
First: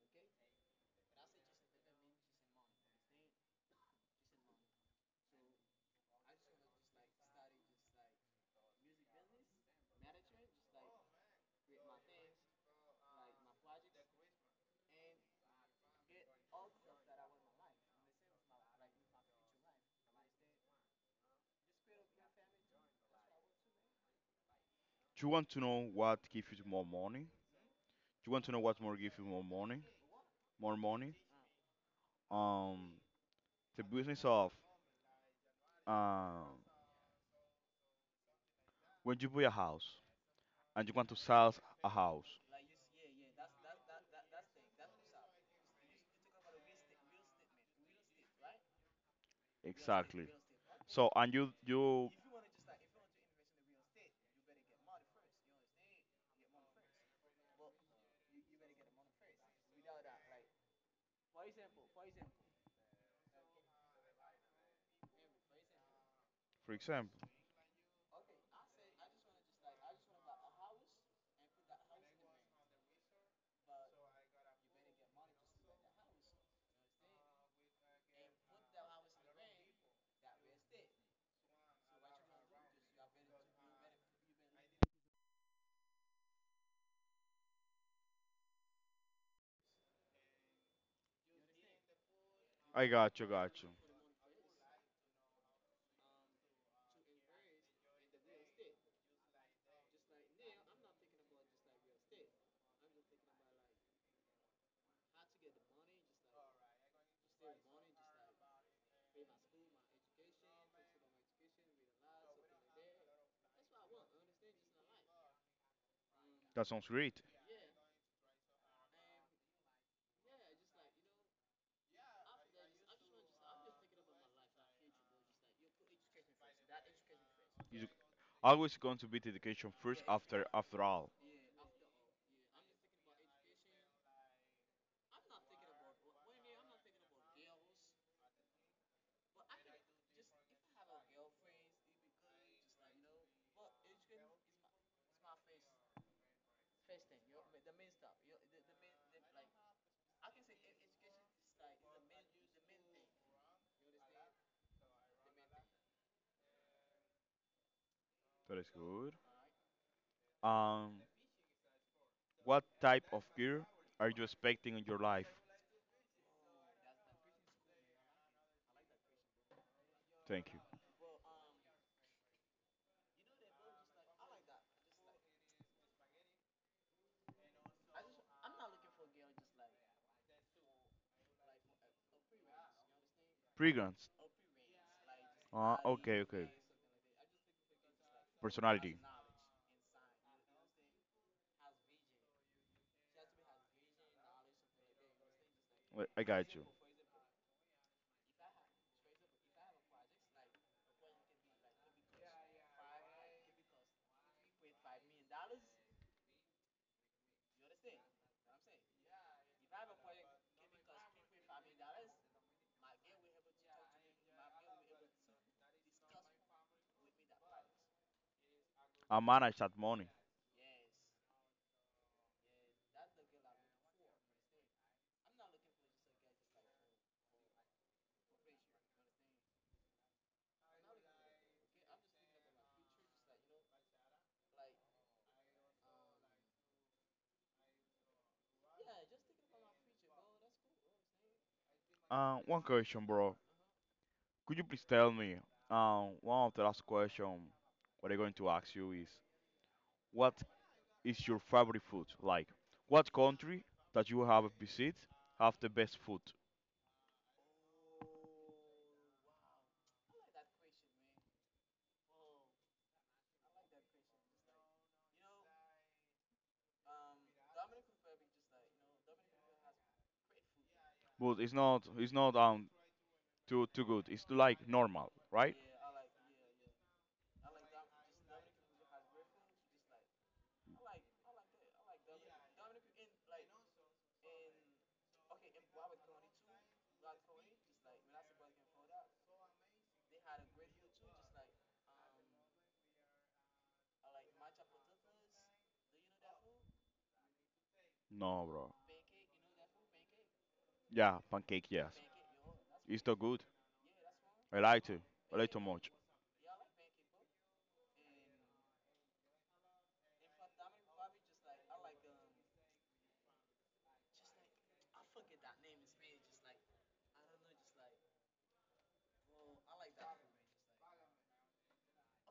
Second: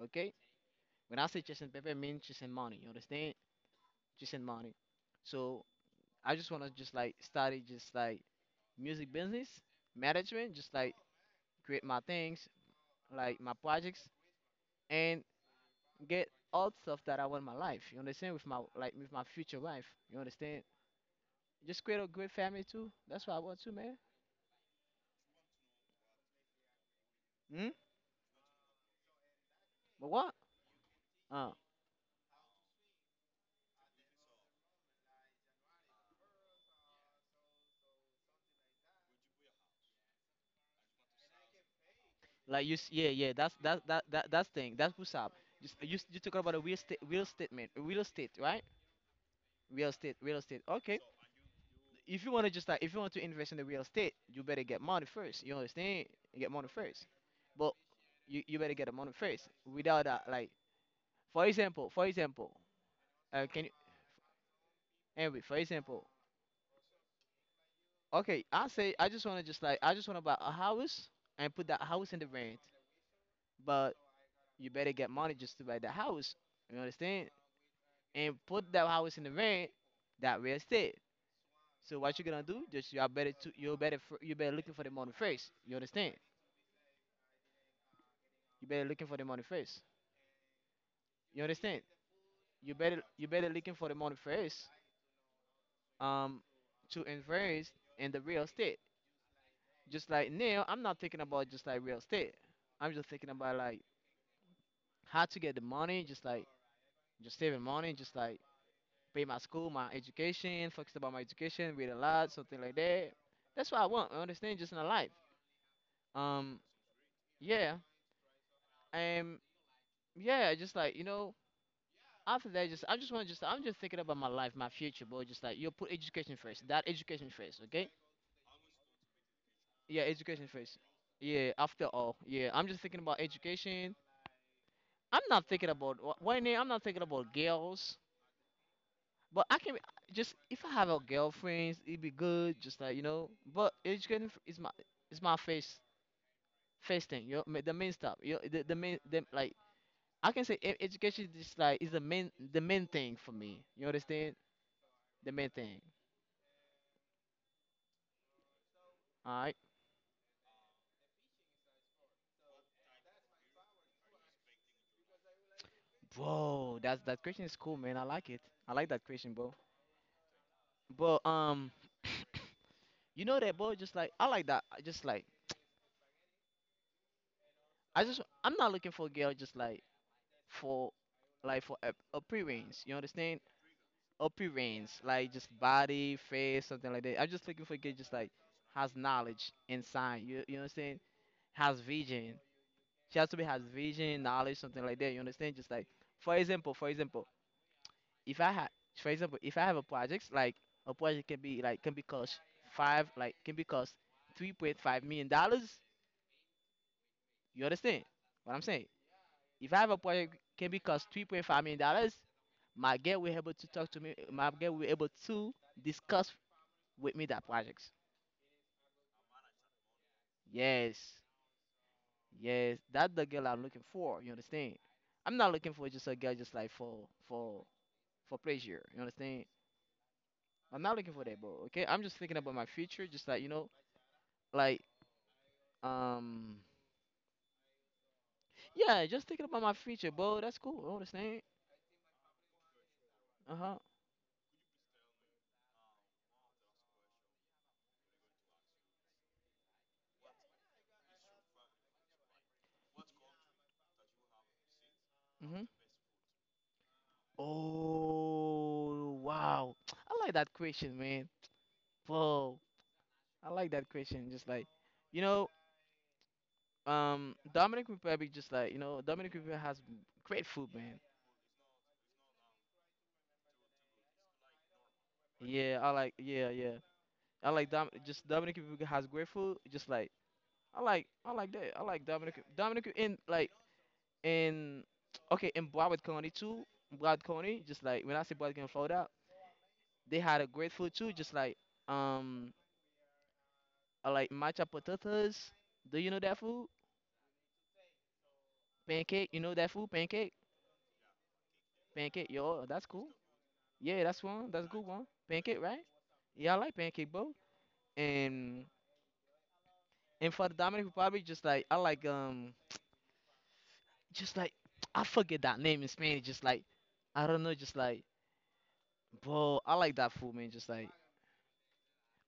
Okay? When I say chasing paper, I mean chasing money. You understand? Chasing money. So I just want to just like study just like music business management, just like create my things, like my projects, and get all stuff that I want in my life. You understand? With my like with my future wife. You understand? Just create a great family too. That's what I want too, man.
You want to know what gives you more money?
Hmm?
You want to know what more gives you more money?
But what?
More money?
Uh,
Um, the business of um when you buy a house and you want to sell a house.
Like you, yeah, yeah. That's thing. That's what's up. You talk about a real estate, real statement, real estate, right? Real estate,
Exactly.
real estate. Okay.
So and you
If you want to just like, if you want to invest in the real estate, you better get money first. You understand? You get money first. But you better get the money first. Without that, like, for example, can you, Henry? For example,
for example,
okay. I say I just want to buy a house and put that house in the rent, but you better get money just to buy the house. You understand? And put that house in the rent, that real estate. So what you gonna do? Just you are better to you better you better looking for the money first. You understand? You better looking for the money first. You understand?
I got you,
You better
got you.
looking for the money first. Um, to invest in the real estate. Just like now, I'm not thinking about just like real estate. I'm just thinking about like how to get the money. Just like just saving money. Just like pay my school, my education. Focus about my education. Read a lot, something like that. That's what I want. I understand. Just in a life. Um,
That sounds great.
Yeah, um, yeah, just like you know, after that, just I just want to just I'm just thinking about my life, my future, but just like you put education first, that education first,
You
okay?
always going to be the education first
Yeah,
after
education first.
after all.
Yeah, after all, yeah, I'm just thinking about education. I'm not thinking about wh- when I'm not thinking about girls, but I can just if I have a girlfriend, it'd be good, just like you know. But education is my first thing, you know, the main stuff, you know, the main like, I can say education is just like is the main thing for me. You understand? The main thing.
That is good.
All right,
Um, What type of gear are you expecting in your life?
bro. That question is cool, man. I like it. I like that question, bro.
Thank you.
But you know that, bro. Just like I like that. I just like I just I'm not looking for a girl just for like for appearance. You understand?
Fragrance.
Appearance, like just
Uh,
body,
okay, okay.
face, something like that. I'm just looking for a girl just like has
Personality.
knowledge inside. You understand? Has vision. She has to be has vision, knowledge, something like that. You understand? Just like
Wait, I got you.
for example, if I had for example, if I have a project, like a project can be cost five, like can be cost $3.5 million. You understand what I'm saying? If I have a project can be cost $3.5 million, my girl will able to discuss with me that project.
I manage that money.
Yes. Yes. That's the girl I'm looking for, you understand? I'm not looking for just a girl just like for pleasure. You understand? I'm not looking for that, bro. Okay, I'm just thinking about my future. Just like you know, like um, yeah, just thinking about my future, bro. That's cool. You understand?
One question, bro.
Uh huh.
Could you please tell me? One of the last question what I'm going to ask you is, what is your favorite food? Like, what country that you have visit have the
Mhm.
best food?
Oh wow, I like that question, man. Bro, I like that question. Just like you know, Dominic Republic. Just like you know, Dominic Republic has great food, man.
But it's not, it's not too good. It's like normal, right?
Yeah, I like. Yeah, yeah. I like Dom. Just Dominic Republic has great food. Just like. I like that. I like Dominic and like. And, okay, in Broward County too, Broward County, just like when I say Broward County, Florida, they had a great food too, just um like matcha potatoes. Do you know that food?
No, bro.
Pancake, you know that food? Pancake?
Yeah, pancake. Yes,
Pancake, yo, that's
it's
cool.
too good.
Yeah, that's one.
I
That's a
like
good
to.
one.
I like too
Pancake, right?
much.
Yeah, I like pancake, bro. And and for the Dominican Republic, just like I like just like I forget that name in Spanish, just like I don't know, just like bro, I like that food, man. Just like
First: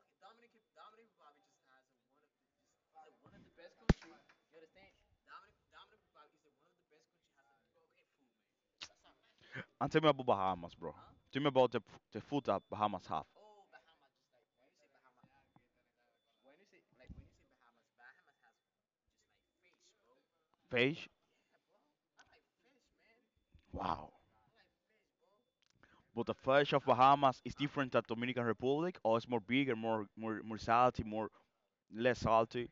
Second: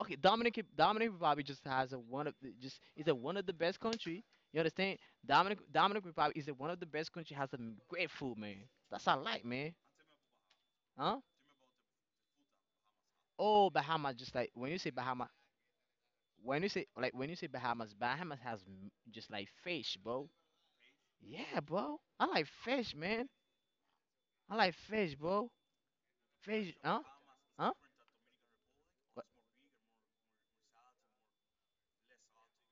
okay, Dominican Republic just is a one of the best country. You understand? Dominican Republic is a one of the best country. Has some great food, man. That's all I like, man.
And tell me about Bahamas, bro.
Huh?
Tell me about the food that Bahamas have.
Oh, Bahamas, just like when you say Bahamas, when you say Bahamas, Bahamas has just like fish, bro.
Fish?
Yeah, bro. I like fish, man.
Wow.
I like fish, bro.
But the fish
Fish,
of
huh?
Bahamas is
Huh?
different than Dominican Republic, or
What?
it's more bigger, more salty, more less salty.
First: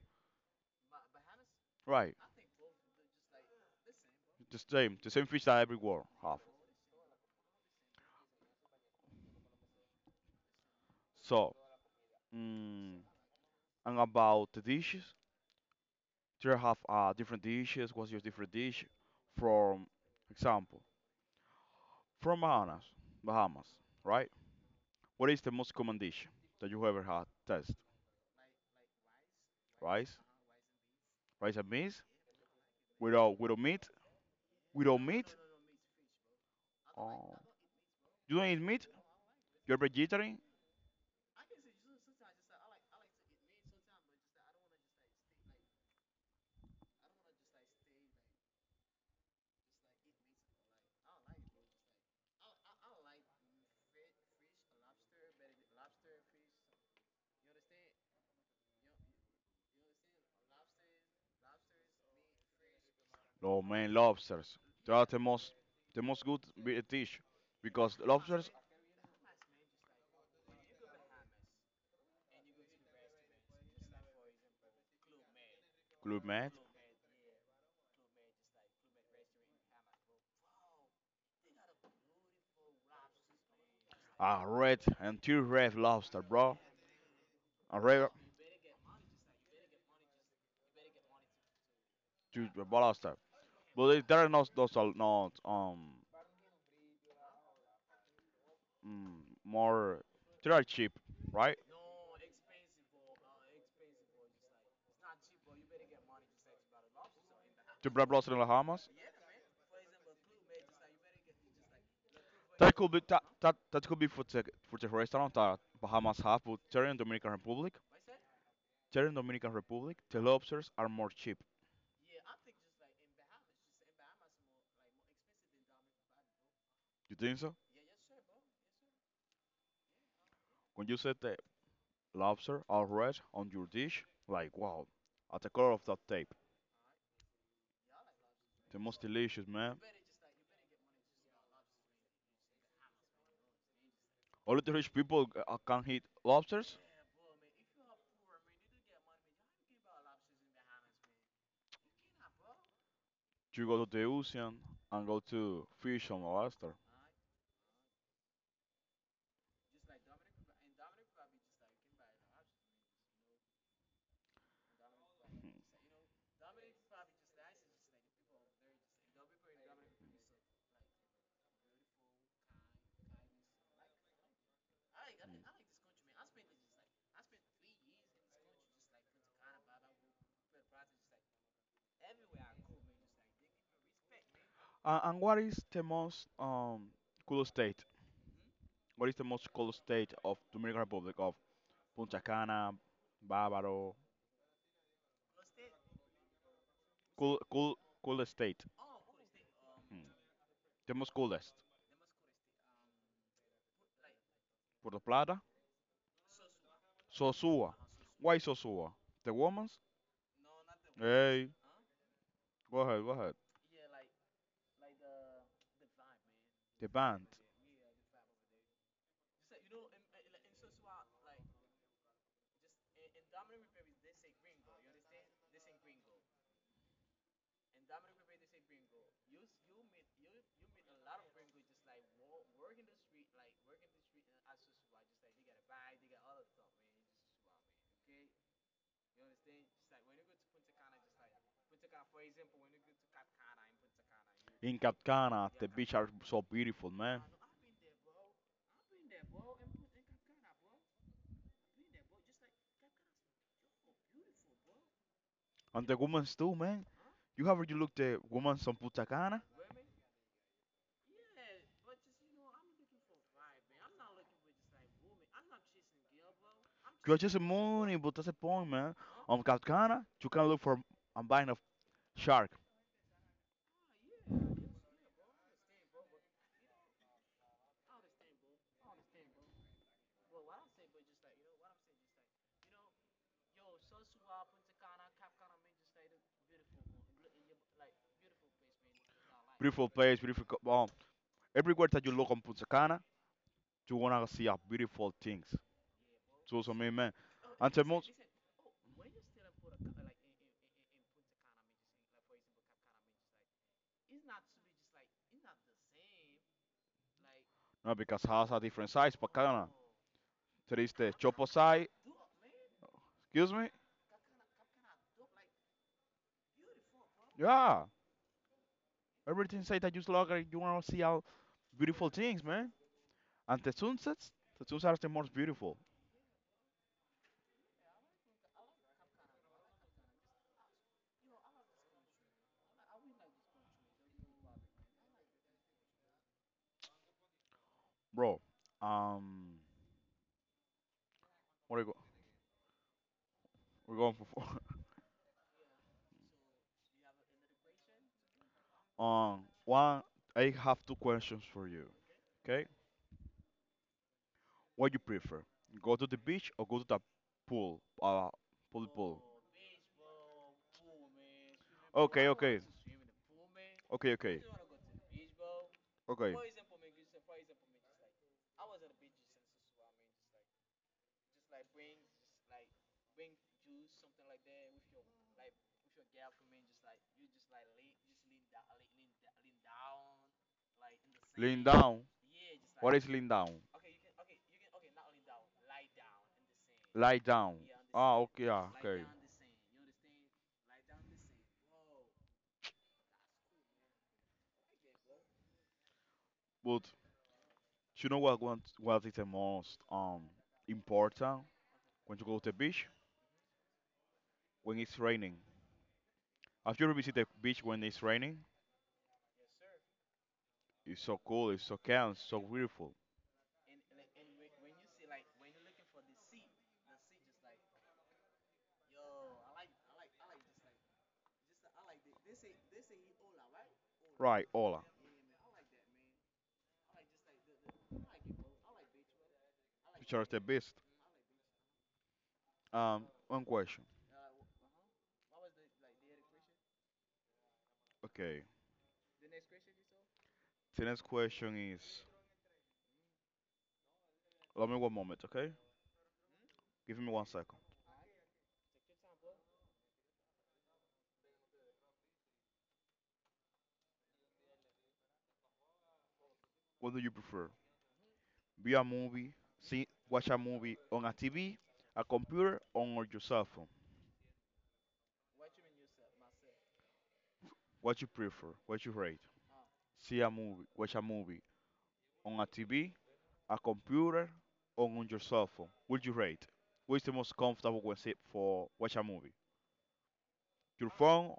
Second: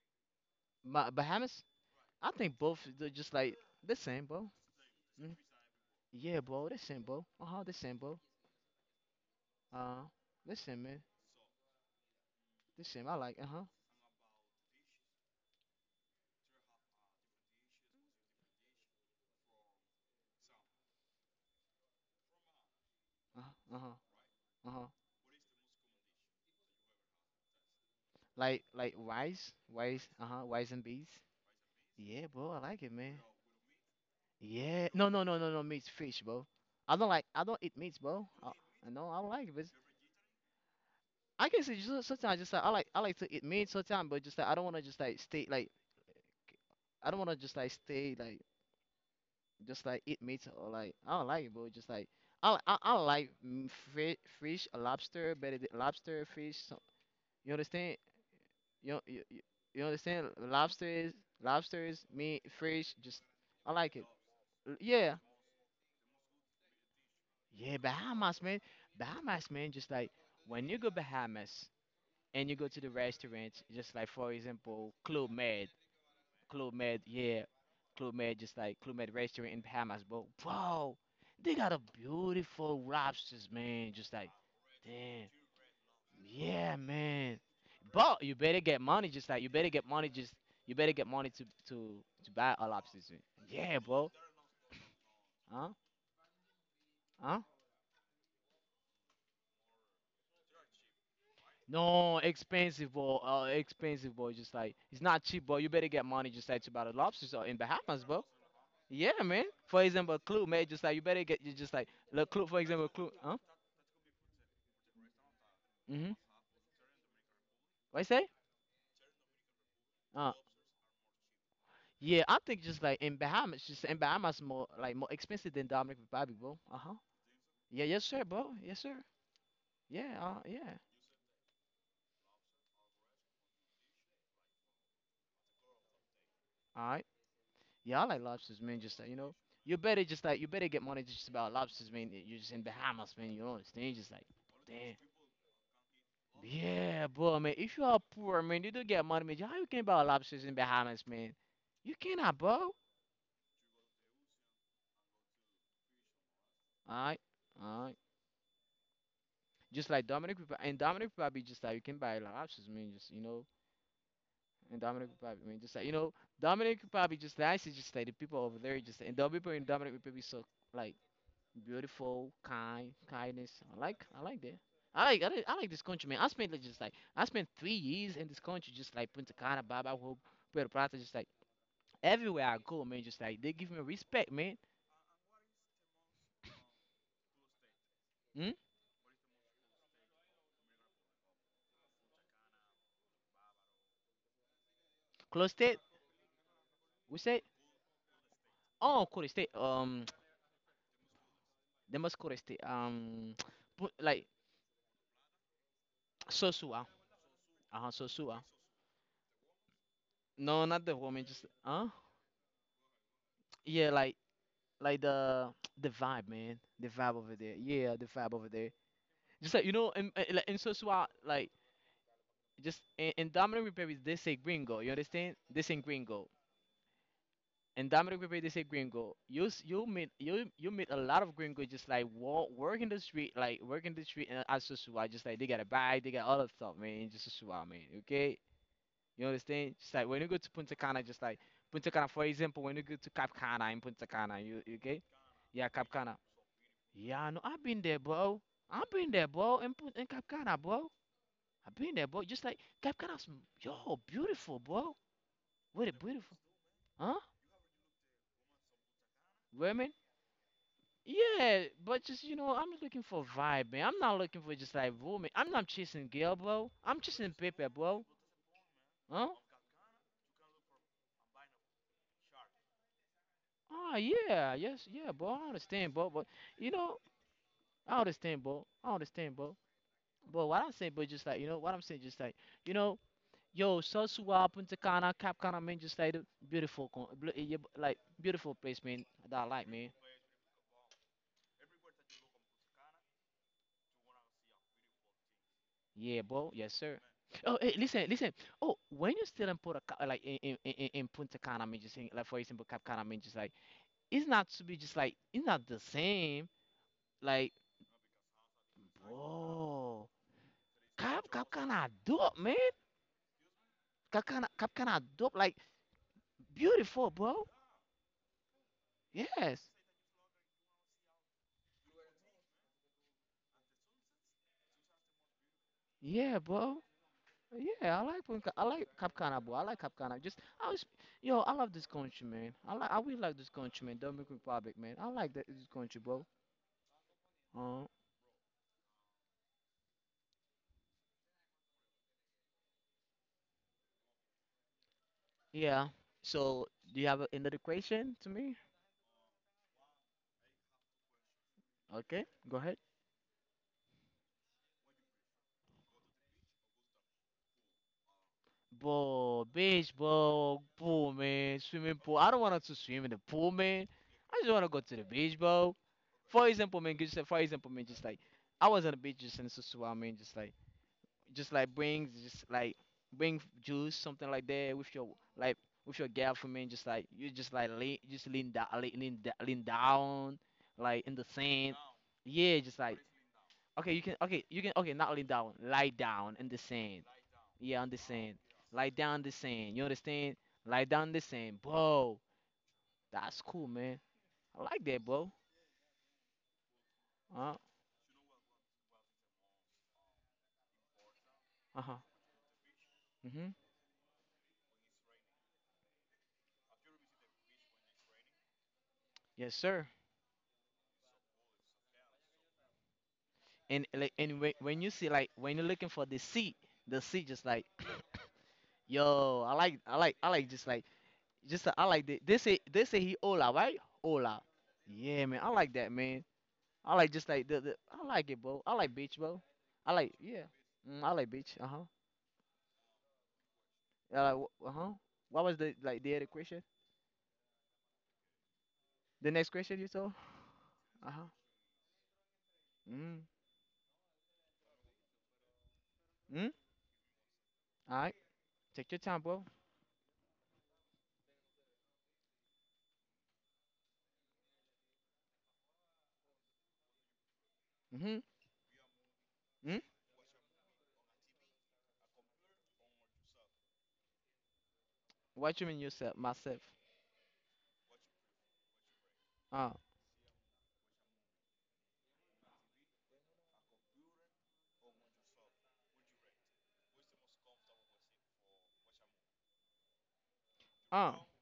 Bahamas?
Right.
I think both they're just like the same, bro.
The same. The same
Mm.
fish that everywhere have.
Yeah, bro, the same, bro. Uh huh, the same, bro. Uh, listen, man.
So, mm,
Listen, I like. Uh huh.
and about the dishes, there have different dishes. What's your different dish from, example, from Bahamas,
Uh
Bahamas,
huh. Uh huh.
right?
Uh-huh.
What is the most common dish that you ever had? Test
Like rice, rice.
rice.
Uh huh. Rice and beans.
Rice and beans
Yeah, bro. I like it, man.
without meat.
Yeah.
Without
No, no,
meat.
no, no, no. Meat, fish, bro. I don't like.
Oh,
I don't eat meats, bro.
you don't
I,
eat meat.
I know. I don't like it, but
You're vegetarian.
I can say just, sometimes just like I like. I like to eat meat sometimes, but just like I don't want to just like stay like. I don't want to just like stay like just like eat meat or like I don't like it, bro. Just like I like fish, lobster, better than lobster, fish. You understand? You you, you you understand? Lobsters, lobsters, meat, fish. Just
No
I
man,
like it.
lobsters. They are
Yeah,
the most good dish
yeah.
because
Bahamas,
lobsters
man. Bahamas, man. Just like when you go Bahamas and you go to the restaurants, just like for example, Club Med,
good man.
Club Med, yeah, Club Med, just like Club Med restaurant in Bahamas, bro. Bro, they got a beautiful lobsters, man. Just like,
Ah, red and
damn.
two red lobster, bro.
Yeah, man.
A red
But you better get money just like you better get money just you better get money to
two
buy a lobster
lobster.
suit. Yeah,
But
bro.
there are not those are not
Huh?
um
Huh?
mm, more. They are cheap, right?
No, expensive, bro. Expensive, bro. Just like it's not cheap, bro. You better get money just like to buy the lobsters or in
Two
Bahamas,
red
bro.
lobster in the Bahamas.
Yeah, man. For example, clue, man. Just like you better get you just like the clue. For
That
example,
could be
clue.
that,
Huh?
that could be for the restaurant that
Mhm.
Bahamas have, but they're in Dominican Republic.
What you say?
Here in Dominican Republic, the
Uh,
lobsters are more cheap.
yeah. I think just like in Bahamas, more like more expensive than Dominican Republic, bro. Uh huh.
You think so?
Yeah, yes, sir, bro. Yes, sir. Yeah, yeah.
When you set the lobster all red on your dish, like wow, at the color of that tape,
All right. Yeah, I like lobsters, man.
the
Just
most
like, you know,
delicious man.
you better just like you better get money just about lobsters, man. You're just in Bahamas, man. You don't understand? Just like,
Only the rich
damn.
people can eat lobsters.
Yeah, bro, man. If you are poor, man, you don't get money, man. How you can buy lobsters in Bahamas, man? You cannot, bro. All
You go to the ocean and go to fish and lobster.
right, all right. Just like Dominic Republic, and Dominic Republic, just like you can buy lobsters, man. Just you know, and Dominic Republic, man. Just like you know, Dominic Republic, just like I see, just like the people over there, just and the people in Dominic Republic, so like beautiful, kind, kindness. I like that. I like, I like, I like this country, man. I spent like, just like, I spent 3 years in this country, just like Punta Cana, Baba Hope, Puerto Plata, just like everywhere I go, man. Just like they give me respect, man.
And what is the most cool state?
Mm?
What is the most cool state of Dominican Republic of Punta Cana, Bávaro?
Close state, we
Cool,
say,
cool, cool state.
oh, Coro state,
Hmm. The most coolest.
they must Coro state, put like
Puerto Plata,
Sosua,
Sosua.
uh huh,
Why
Sosua.
Sosua? The woman's?
No, not the woman, just
Hey,
huh?
go ahead, go ahead.
Yeah, like the the vibe, man, the
The
vibe
band.
over there. Yeah, the vibe over there just like you know in, like in Sosua, like just in Dominican Republic they say gringo. You understand? They say gringo. In Dominican Republic they say gringo. You s- you meet you you meet a lot of gringo just like walk working the street like working the street and as usual just like they got a bag they got all that stuff man just as usual man okay you understand? Just like when you go to Punta Cana, just like Punta Cana, for example, when you go to Cap Cana in Punta Cana, you
In
okay.
Katkana,
Yeah,
the
Cap
beach are
Cana.
so beautiful, man.
Yeah, no, I've been there, bro. I've been there, bro, in Cap Cana, bro. I've been there, bro, just like Cap Cana's, yo, beautiful, bro. What
And
a
the
beautiful.
woman's too, man.
Huh?
You have already looked the woman's on Punta Cana?
Women? Yeah, but just I'm looking for vibe, man. I'm not looking for just like woman. I'm not chasing girl, bro. I'm
You are
chasing
just a
paper,
money,
bro.
but that's the point, man.
Huh?
On Katkana, you can look for a band of shark.
Ah, yeah, yes, yeah, bro. I understand, bro. But you know, I understand, bro. But what I'm saying, but just like what I'm saying, just like you know, yo, Sosua, Punta Cana, Cap Cana, man, just like the beautiful, con- bl- eh, yeah, like beautiful place, man. That I like,
Beautiful
man.
place, beautiful. Everywhere that you look on Punta Cana, you wanna see a beautiful things.
Yeah, bro.
So, so,
Yes,
man,
sir.
man.
Oh,
And
hey,
the
listen,
most,
listen. Oh, when you still in like in Punta Cana, I mean, just in, like for example, Cap Cana, I mean, just like it's not the same. Like,
no, because house a different size, Pacana.
bro,
There is the
Cap
Chopo side.
Cana dope, man.
Excuse me?
Cap Cana dope, like beautiful, bro.
Yeah, everything
Yes,
says that you just look and you want to see all beautiful things, man. And the sunsets are the most beautiful,
yeah, bro. Yeah, I like Cap Cana, bro. I like Cap Cana. Just I was, yo, I love this country, man. I really like this country, man. Dominican Republic, man. I like that this country, bro. Uh.
bro. Um, what are we go? We're going for four.
Yeah. So do you have another question to me?
Um, One. I have two questions for you.
Okay, go
Okay,
ahead.
what you prefer? Go to the beach or go to the pool? Pool.
Bro, beach, bro, pool, man, swimming pool.
Okay,
I don't
okay,
want to swim in the pool, man. I
okay,
just want to go to the beach, bro.
okay.
For example, man, just for example, man, just like I was on the beach just in Susua, man, just like bring juice something like that with your like with your girl, for me. Just like you just like lean, just lean down, lean down like in the
Lean
sand.
down.
Yeah,
Yeah,
just like
what is lean down? Okay, you can
okay you can okay, not lean down, lie down in the sand.
lie down.
Yeah, on the
Ah,
sand.
okay, ah,
Lie
okay.
down in the sand, you
Understand?
understand. Lie down in the sand, bro. That's cool, man. I like that, bro.
But
uh
you know what is the most important
uh-huh.
when you go to the beach?
Mhm.
When it's raining. Have you ever visited the beach when it's raining?
Yes, sir.
It's so cool, it's so calm, it's so beautiful.
And like, and when you see, like when you're looking for the seat, just like, yo, I like, just like, just I like they say, they say he hola, right? Hola,
Right, Ola.
yeah, man, I like that, man. I like just like the, I like it, bro, I like beach, bro. I
Which
like,
are the
yeah.
best?
Mm, I like beach. Uh huh
One question.
uh huh what was the, like, the other question,
Okay.
the next question you told?
The next
Uh huh
question is
mm.
allow me one moment, okay?
Mm.
Give me one second.
All right, take your time, bro.
What do you prefer?
Mm.
View a movie,
Hmm. Mm.
see, watch a movie on a TV, a computer, on your cell phone.
What you mean, yourself, myself?
What you prefer? What you rate?
uh
See a movie, watch a movie on a TV, a computer, or on your cell phone. Would you rate? Which is the most comfortable when sit for watch a movie? Your
uh
phone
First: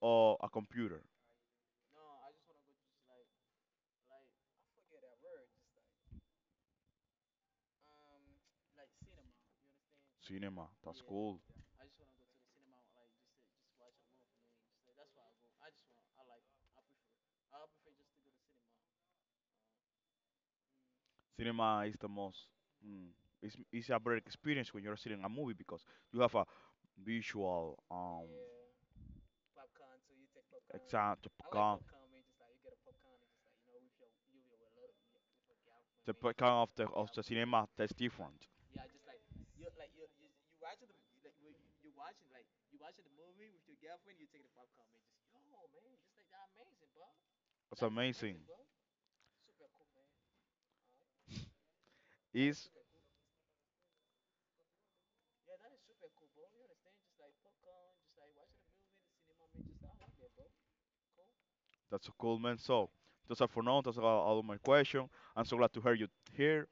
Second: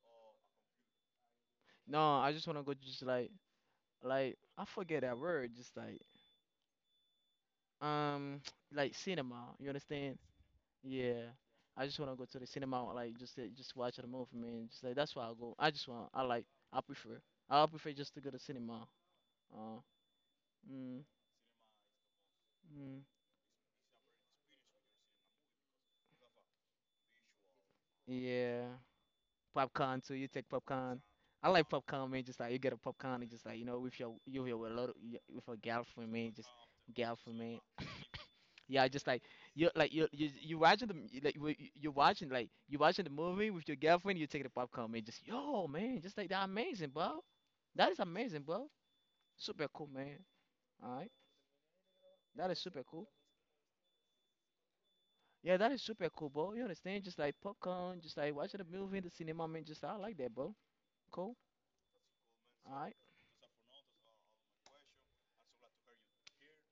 or a computer?
no, I just wanna go just like I forget that word, just like Um, like cinema, you understand?
Cinema. That's
Yeah.
cool.
I just wanna go to the cinema, like just watch a movie, man. Just like that's why I go. I just want. I like. I prefer. I prefer just to go to cinema. Uh, mm,
Cinema is the most.
mm,
Mm, it's a better experience when you're seeing a movie because you have a visual.
yeah. Popcorn too. You take
Exacto,
popcorn.
I
I
like
like
popcorn.
popcorn, man. Just like you get a popcorn and just like with your you with your little with a girlfriend,
The
man. Just
popcorn of the
girlfriend, man.
cinema, that's different.
Yeah, just like
It's
you watching the, like you're watching, like you watching the movie with your girlfriend, you take the popcorn, man. Just yo, man, just like that amazing, bro. That is
amazing.
amazing, bro. Super cool, man. All right, that
That's
is
Is
super cool. Yeah, that is super cool, bro. You understand? Just like popcorn, just like watching a movie in the cinema, man. Just I like that, bro. Cool.
that's a cool man.
All
So
right.
those are for now. Those are all of my questions. I'm so glad to hear you here.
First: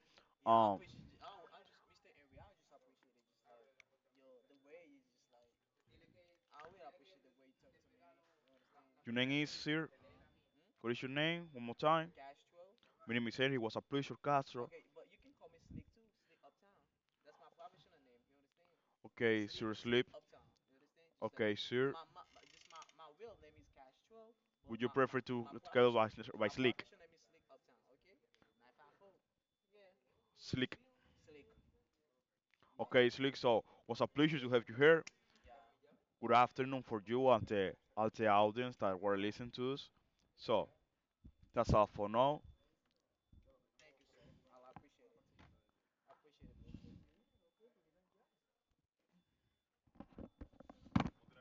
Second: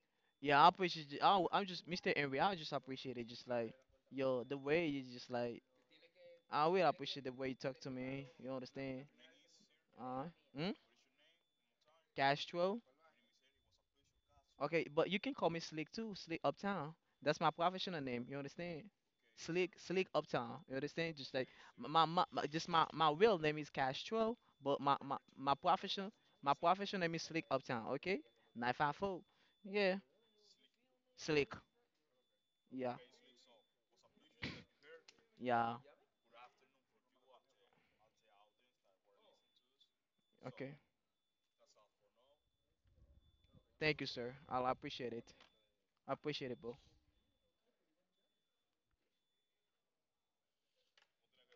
Yeah,
Yeah, I
Um,
appreciate you. I'm just Mr. Henry. I just appreciate it. Just like yo, the way you just like I will appreciate the way you talk to me. You understand?
your name like is sir. Hmm?
All right. Mm.
What is your name? One more time.
Castro.
My name is Henry. It was a pleasure, Castro.
Okay, but you can call me Slick too. Slick Uptown. That's my professional name. You understand?
Okay, sir sleep.
Slick Uptown. You understand? Just like
Okay,
m-
sir.
my just my, my real name is Castro, but
Would you prefer to go by, by
my
Slick?
professional name is Slick Uptown. Okay, 954. Yeah,
Slick.
Slick. Yeah,
Okay, Slick. So, was a pleasure to have you here.
yeah.
Good afternoon for you and the audience that were listening to us. So,
Okay.
that's all for now.
Thank you, sir. I appreciate it. I appreciate it, bro.